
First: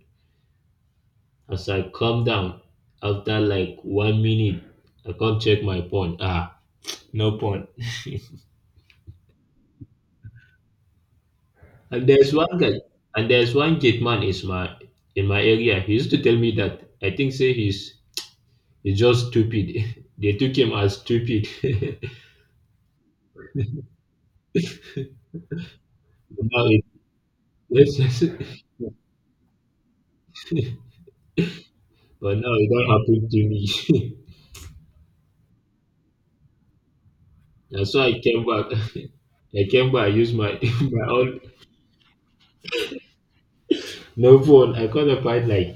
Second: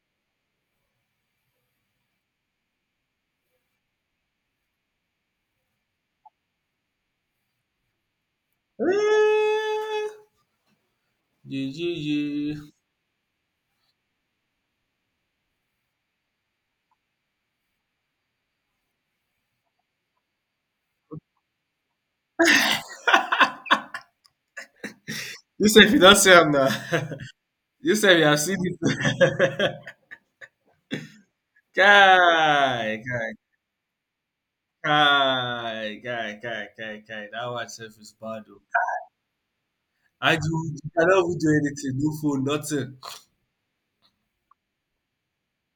As I come down after like one minute, I come check my phone. Ah, no phone. eh, you and there's you one sef guy, and there's one gate man is my in my area. He used to tell me that I think say he's. It's just stupid. They took him as stupid. now you say if you don't see him now you say you have it, seen it but now it don't Kai, happen kai, to me. kai, kai, kai, kai, kai. That one That's self why is I bad. came Oh. back. I came back. I used I do, my you my cannot even own. do anything. No phone, nothing. No phone. I got a fight like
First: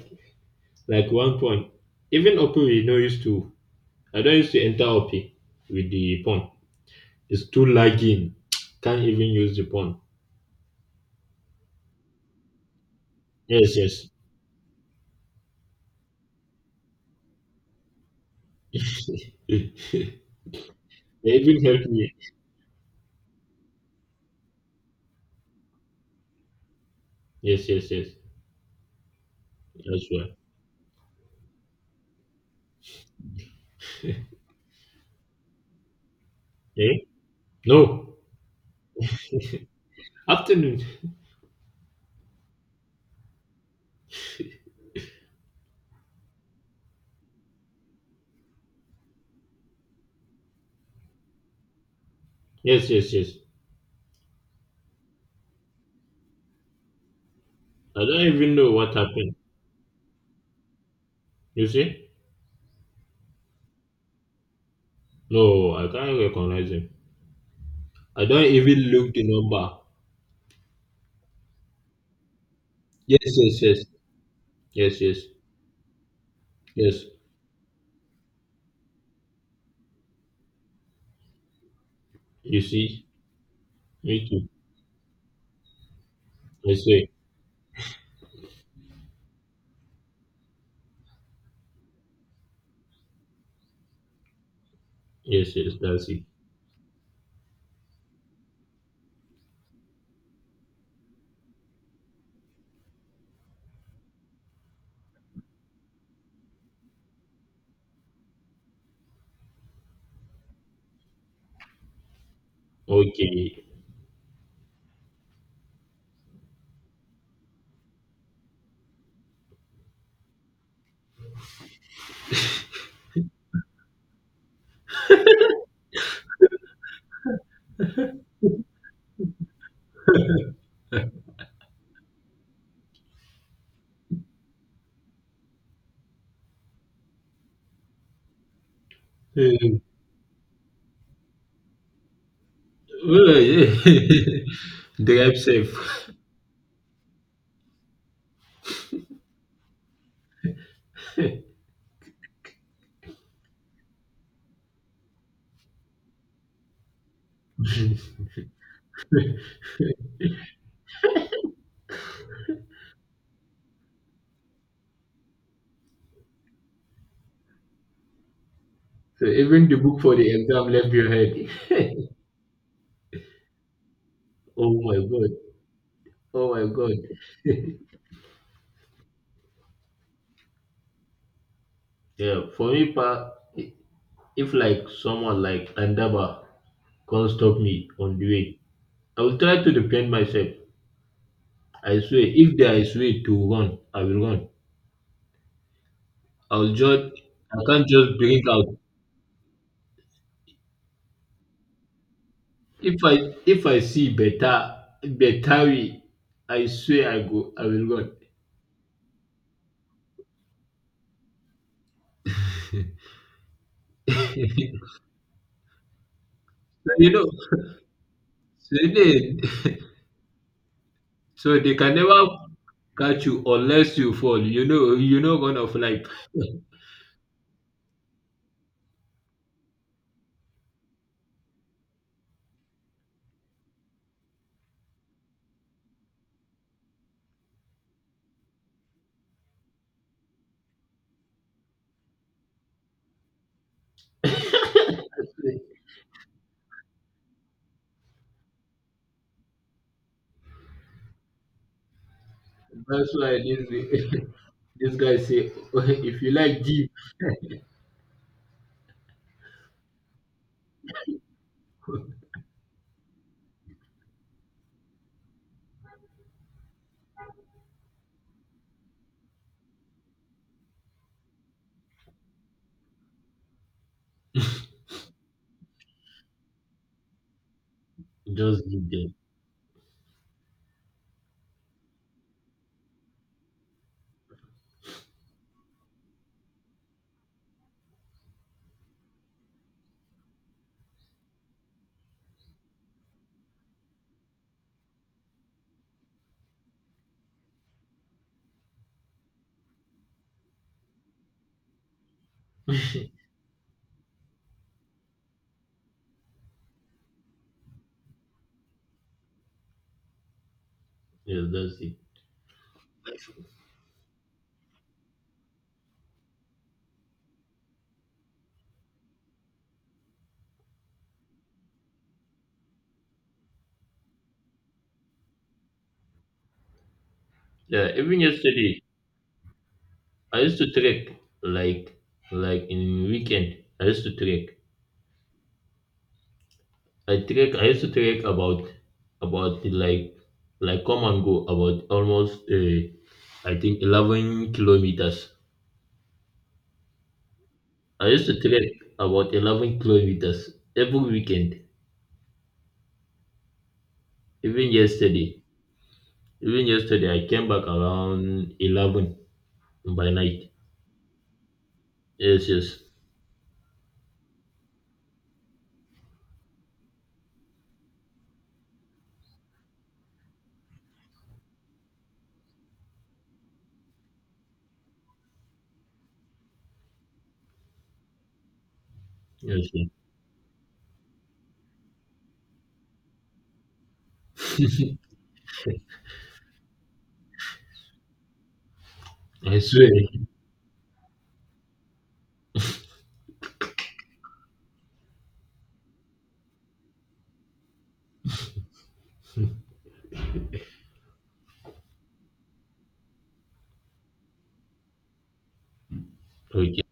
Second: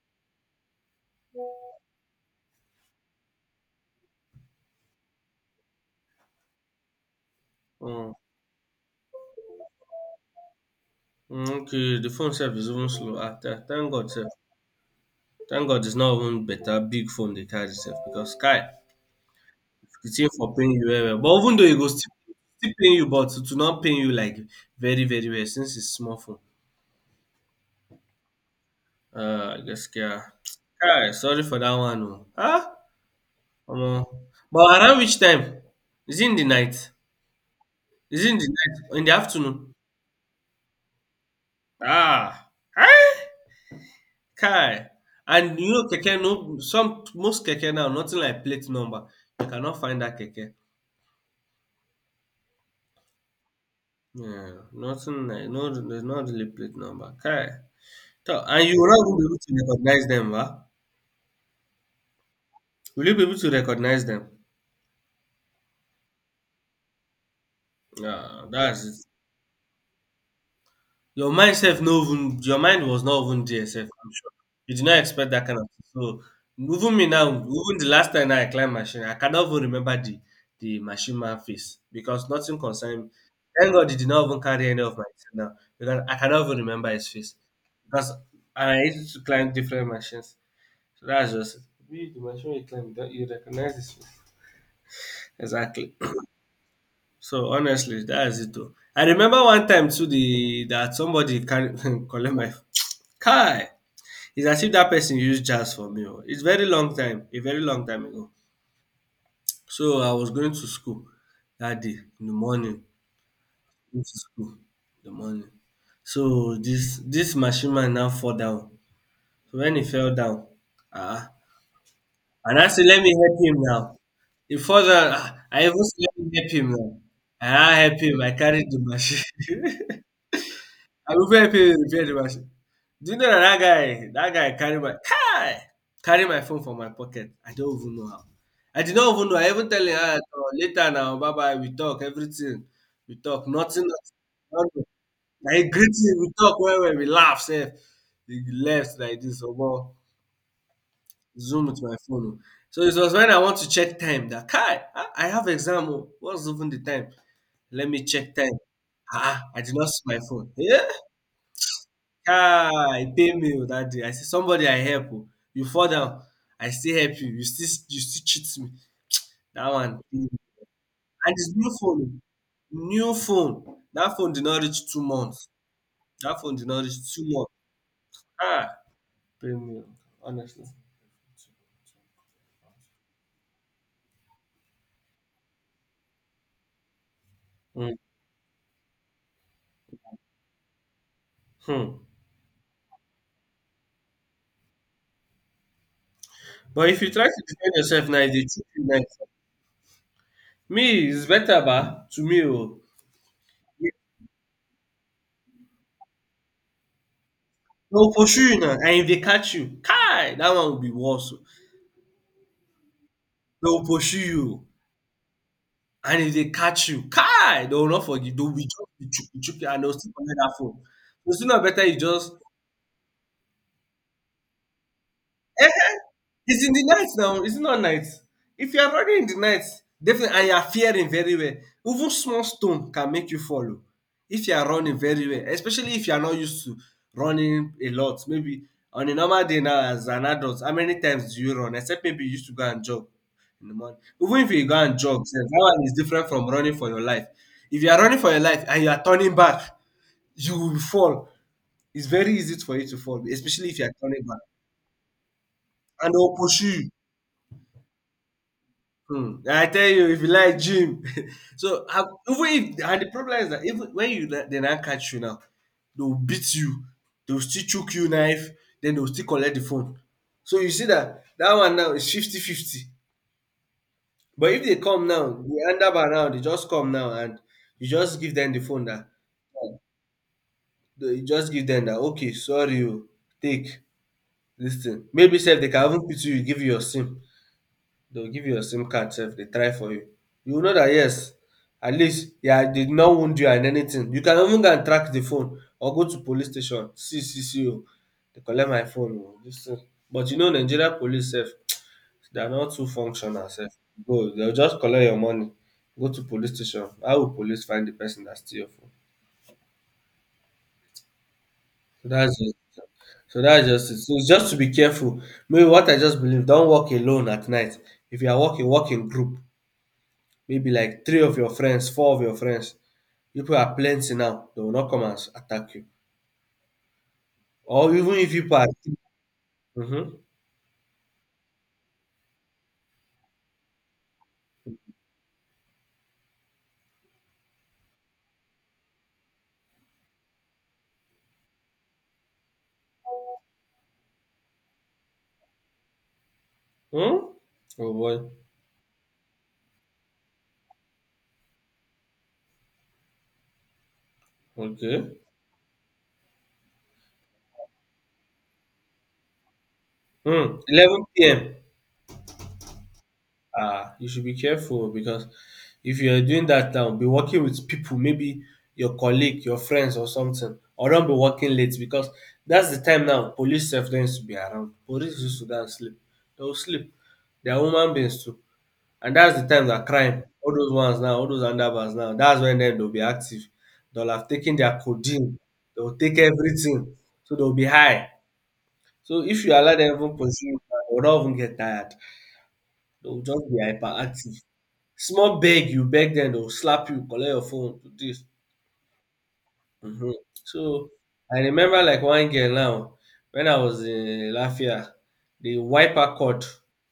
like one phone. Even Oppo we no used to. I don't used to enter Oppo with the phone. It's too Mm. lagging. Can't even use the phone. Mm, okay, the phone self is even slow. Ah, tha- Yes, thank God, yes. self. Thank God it's not even better big phone they carry self because Sky, They it's in for paying you well. Well. But even even though it helped goes still, me. still paying you, but to not paying you like very, very well since it's small phone. Yes, yes, yes. Uh, I guess, That's yeah. why. Kai, sorry for that one. Oh. Ah, Omo, but around which time? Is it in the night? Eh? No. Is it in the night? In the afternoon? Afternoon. Ah! Kai! And you know keke no some most keke now nothing like plate number. You cannot find that keke. Yes, yes, yes. Yeah, nothing like no there's not really plate number. Kai! I don't So, even and know you will what not even be happened. able to recognize them, ba? You see? Will you be able to recognize them? No, I can't recognize him. I Yeah, don't even that's it. look the number. Your mind self no even your mind was not Yes, even yes, there yes. sef, I'm sure. You did not Yes, yes. expect that kind of thing. So even Yes. me now, even the last time I climb machine, I cannot even remember the the machine man face because nothing You concern see? me. Thank God he did not Me even too. carry any of my thing now because I cannot even I remember his say. face because I used to climb different machines. So that's just it. We- The machine you climb, that you recognize his face. Yes, yes, Exactly. that's it. So honestly, that is it. Though. I remember one time too the that somebody carry collect my Kai! It's as if that person used jazz for me oh. It's very long time, a very long time ago. So I was going to school that day in the morning, Okay. going to school in the morning. So this this machine man now fall down. So when he fell down, ah, and I say let me help him now. He fall down, ah, I even say let me help him now. And I help him, I carried the machine. I prefer pay repair the machine. Do you know that, that guy, that guy carry my Kai! Carry my phone from my pocket. I don't even know how. I did not even know. I even Um, tell him ah, no, later now, bye bye. We talk everything. We oh, talk nothing. yeah. Nothing. Drive I greet safe. him. We talk well, well. We laugh. Safe. He left like this. Omo So zoom with my phone. Oh. So it was when I want to check time that Kai, ah, I have exam. Oh. What's even the time? Let me check time. Ah, I did not see my phone. Yeah, ah, e pain me oo dat day. I say somebody I help oo, you fall down, I still help you, you still you still cheat me. even Dat the one book for pain the me. exam left your And it's new head. phone oo, new phone. Dat phone did not reach Oh my two god. months. Dat Oh phone did my not god. reach two months. Ah, pain me oo, honestly. Yeah, for me, pa, if like someone like Andaba can't stop me Mm, on the way, I will try to defend myself. I hmm. swear, if there is way to run, I will run. I will But if you just, try to I defend can't yourself just now, e bring dey chook out. you knife. Me, it's better ba, to me oh. If I if I see better better way, I swear I go, I will They run. will pursue you now and if they catch you, kai! That one will be worse oo. Dey will pursue you oh. And if they catch So, you, you know, kai! They will not forgive. They will be so just be they, chuku chuku and they will still collect that phone. So it's so not they better can you never just. catch you unless you fall. You know, you know, gonna fly. It's in the night now. It's not night. If you are running in the night, definitely, and you are fearing very well, even small stone can make you follow. If you are running very well, especially if you are not used to running a lot, maybe on a normal day now as an adult, how many times do you run? Except maybe you used to go and jog in the morning. Even if you go That's and jog, sef, that one is different from running for your life. If you are running for your life and you are turning back, you will fall. It's very easy for you to fall, why especially if you are this, turning back. this guy say, And if you they'll push like you. deep, Hmm, I tell you, if you like gym, so I- even if and the problem is that even when you na- they now catch you now, they'll beat you, they'll still choke you knife, then they'll still collect the phone. So you see that that one now is fifty-fifty. But if they come now, the underbar now, they just come now and you just give them the just phone give that them. you just give them that, okay, sorry, you take. Dis thing maybe sef they can even put you give you your sim, they'll give you your sim card sef they try for you. You go know that yes, at least, yeah, they did not wound you and anything. You can even go and track the phone or go to police station, see see see. Oh, they collect my phone oo dis thing. But you know Nigeria police sef, they are not too functional sef. Go. They'll just collect your money, go to police station. How will police find the person that steal your phone? Yeah, that's it. So dats de. So that's just it. So it's just to be careful. Maybe what I just believe, don't walk alone at night. If you are walking, walk in group. Maybe like three of your friends, four of your friends. People are plenty now. They will not come and s- attack you. Yeah, Or even even if you are. yesterday, Mm-hmm. I used to trek like like in weekend. I used to trek. I trek. I used to trek about about like like come and go about almost uh, I think eleven kilometers. Mm? Oh I boy. used to trek about eleven kilometers every weekend. Even Okay. yesterday, even yesterday I came back around eleven by night. Mm. eleven p m. Yes, yes, Ah, you should be careful oh, because if you are doing that now, be working with people, maybe your colleague, your friends, or something, or don't be working late because that's the time now. Police self don't used to be around. Police used to don't sleep. They'll sleep. They're human beings too, and that's the time yes, that yes. crime. All those ones now, all those underbars now. That's when then they'll be active. They'll have taken their codeine. They'll take everything, so they'll be high. So if you I allow swear. them even pursue you, they'll not even get tired. They'll just be hyperactive. Small beg, you beg them dey will slap you, collect your phone, dis. Mhm. So, I remember like one girl now, when I was in Lafia, they wipe her cord. Okay.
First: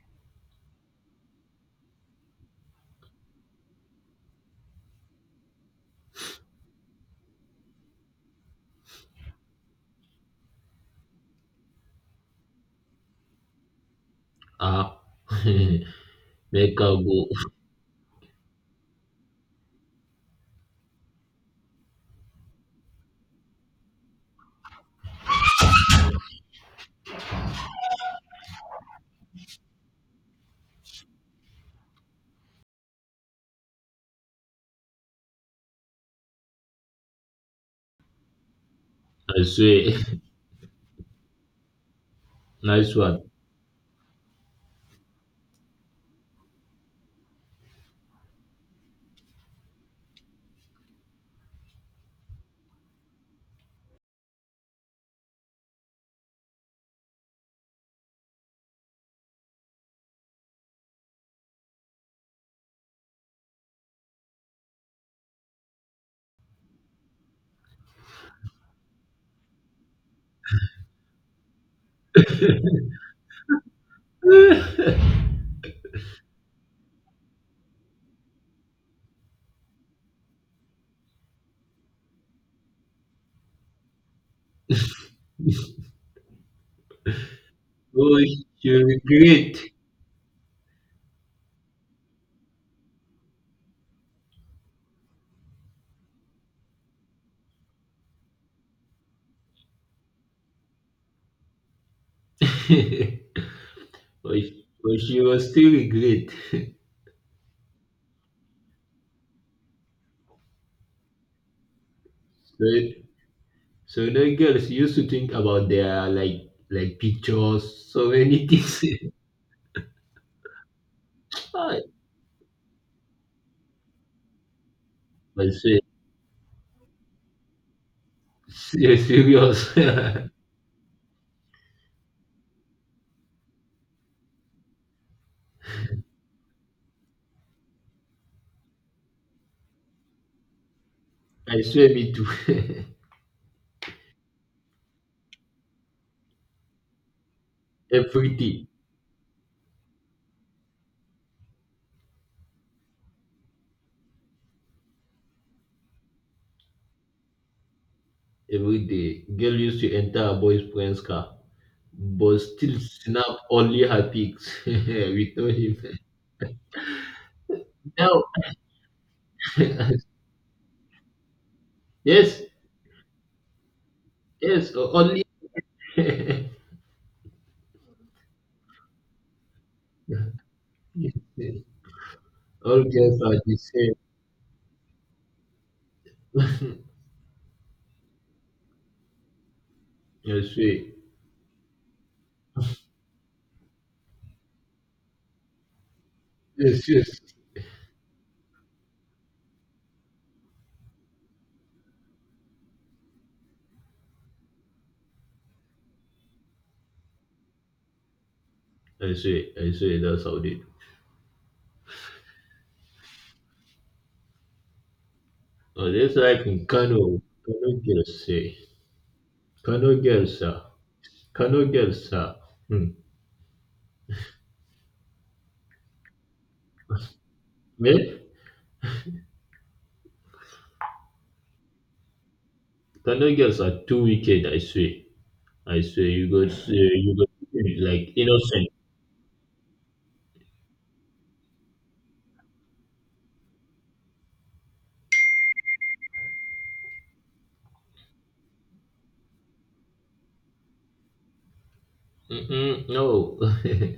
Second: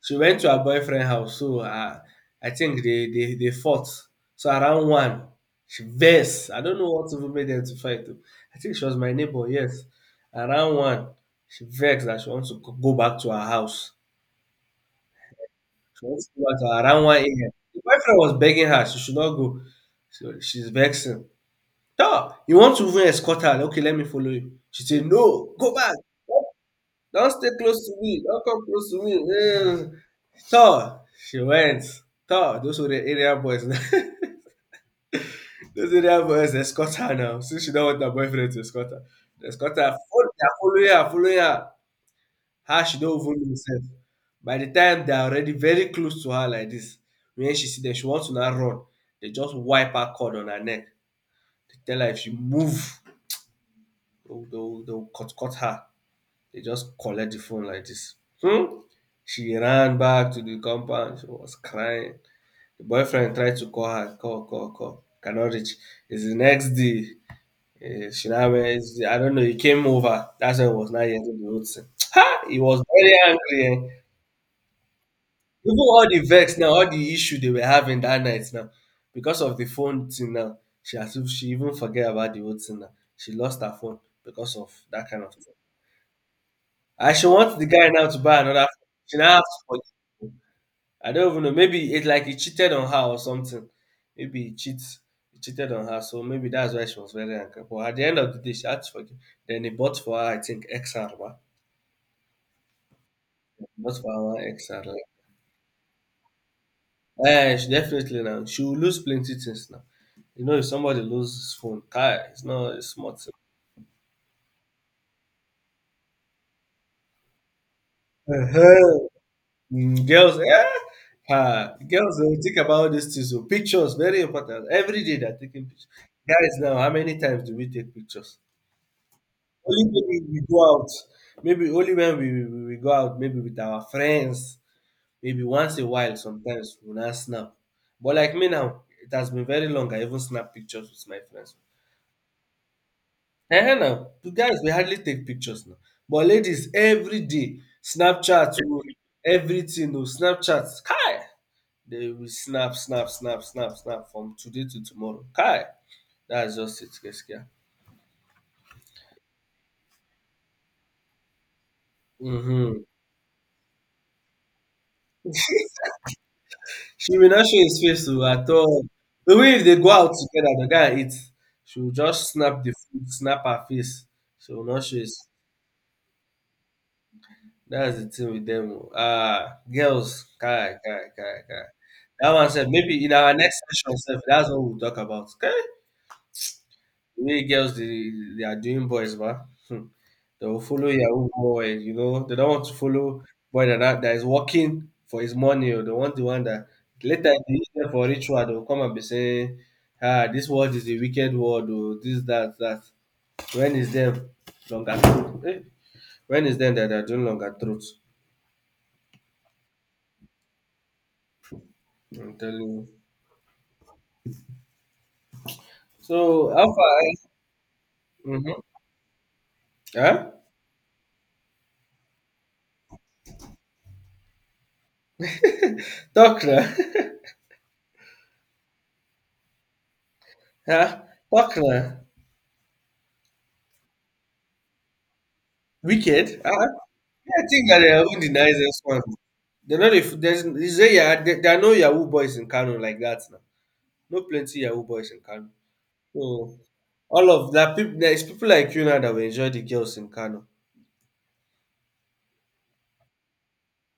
She went to her boyfriend house, so ah, I think they they they fought. So around one, she vex. I don't know what even made them to fight oo. I think she was my neighbour, yes. Around one, she vex that she wants to go back to her house. Ah, She wants to go make out her around 1 go. a.m. The boyfriend was begging her she should not go. So she's vexing. No, you want to even escort her. Okay, let me follow you. She said no, go back. Don't stay close to me. Don't come close to me. Mm. So she went. So those were the area boys. Those area boys escort her now, since she don't want her boyfriend to escort her. I They escort swear. her. Follow her, follow her, follow her. Her, Nice she don't one. even know herself. By the time they are already very close to her like this, when she see them, she wants to now run. They just wipe her cord on her neck. They tell her if she move, they'll, they'll, they'll cut cut her. They just collect the phone like this. Hmm? She ran back to the compound. She was crying. The boyfriend tried to call her, call, call, call. Cannot reach. It's the next day. Eh, she now went, I don't know, he came over. That's when he was not hearing the whole thing. Ha! He was very angry. Eh? Oh, Even all the vex now, all the issue they were having that night now, because of the phone thing now, she has to, she even forget about the whole thing now. She lost her phone because of that kind of thing. And she wants the guy now to buy another she phone. She now has regret. to forgive him. I don't even know. Maybe it's like he cheated on her or something. Maybe he cheats. He cheated on her, so maybe that's why she was very angry. But at the end of the day, she had to forgive. Then he bought for her, I think, X R. Bought for her but, one X R. but she was still regret. Eh, she definitely now. She will lose plenty things now. You know, if somebody loses his phone, kai, it's not a so, smart thing. so now girls used to think about their like like pictures, so many things. Uh-huh. Mm, girls, eh? Ah, I girls, they will think about these things. So pictures, very important. Every day they're I taking swear, pictures. Guys, now, how many times do we take pictures? se- serious. Only maybe we go out. Maybe only when we, we, we go out, maybe with our friends. Maybe once a while, sometimes we'll not snap. But like me now, it has been very long. I even snap pictures with my friends. I swear, me too. Eh eh now, the guys we hardly take pictures now. But ladies every day, Every Snapchat day, oh, everything oh, Snapchat kai! They will snap snap snap snap snap from today to tomorrow. Kai! That's just it gaskiya. every day, girl used to enter a boy's friend's car, but still Mhm. snap only her pics, without him. She will not show his face Now, to at all. Even if they go out together the guy eats, she will just yes, snap the food, snap her face. She will yes, not show only. his. That's the thing with them. Oh. Ah, girls, kai, kai, Yes, kai, yes. kai. That one said All maybe in girls our are the next same. session, sef, that's what we'll talk about. Okay, the way girls they, they are doing boys, but I they will follow see. your boy. You know, they don't want to follow boy that that that is working for his money, or they want the one that Yes, yes. later in the evening for ritual they will come and be saying, ah, this world is a wicked world, or this that that. When is them longer throat? Eh? When is them that they are doing longer throats? I see. I see. That's how it is. I'm telling you. Oh, just like So in Alpha, Kano, Kano girls say, mm-hmm. Kano Huh? girls are, Kano girls are, hmm. Doctor, Eh? huh? Doctor, Kano girls are too wicked. I swear. I swear. You wicked. got, Huh? Uh, you Yeah, I think that got they are like who denies innocent. this one. They're not, if there's, is there, yeah, there, there are no Yahoo boys in Kano like that now. No plenty Yahoo boys in Kano. So all of that people there's people like you now that will enjoy the girls in Kano. Mm-mm, no.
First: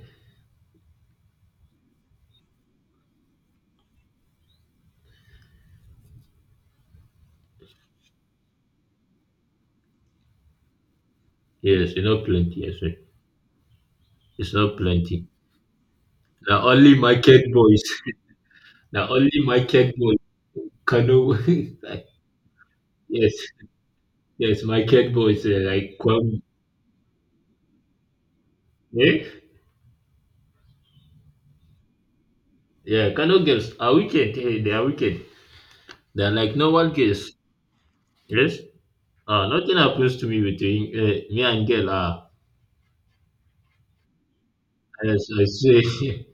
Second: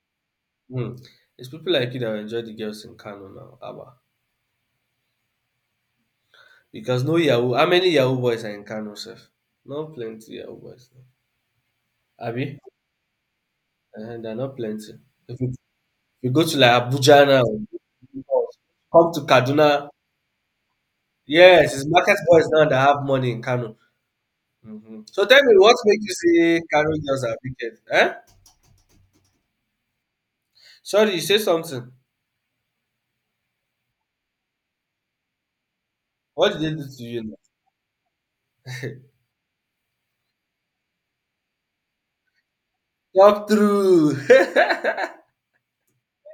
Hmm. It's people like you that will enjoy the girls in Kano now, Abba. Because no Yahoo, how many Yahoo boys are in Kano, sir? Not plenty Yahoo boys now. Yes, you know Abi? plenty. I swear. And there are not It's not plenty. plenty. If you, you go to Now like only Abuja now, market boys. Now come to only Kaduna. market boys. Kano. Yes, it's market boys now that have money Yes, in Kano. yes, my Hmm. cat So tell boys, me, uh, what like, makes you Kwame, say Kano girls are wicked? Eh? eh? Sorry, you say something. Yeah, Kano girls are wicked. Hey, they are wicked. They're What like did they do normal to girls. you Yes? Uh, nothing happens to me between uh, me and girl. Ah, now? Talk through. yes, I say.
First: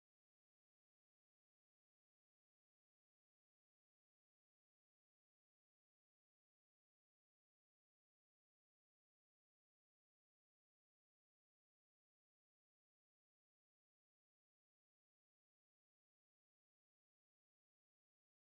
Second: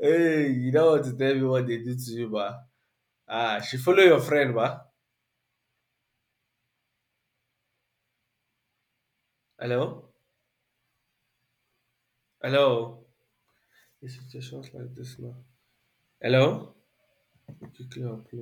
Hey, you don't want to tell me what they did to you, ba? Ah, she follow your friend, ba? Hello, hello. In situations like this now. Hello. Quickly upload.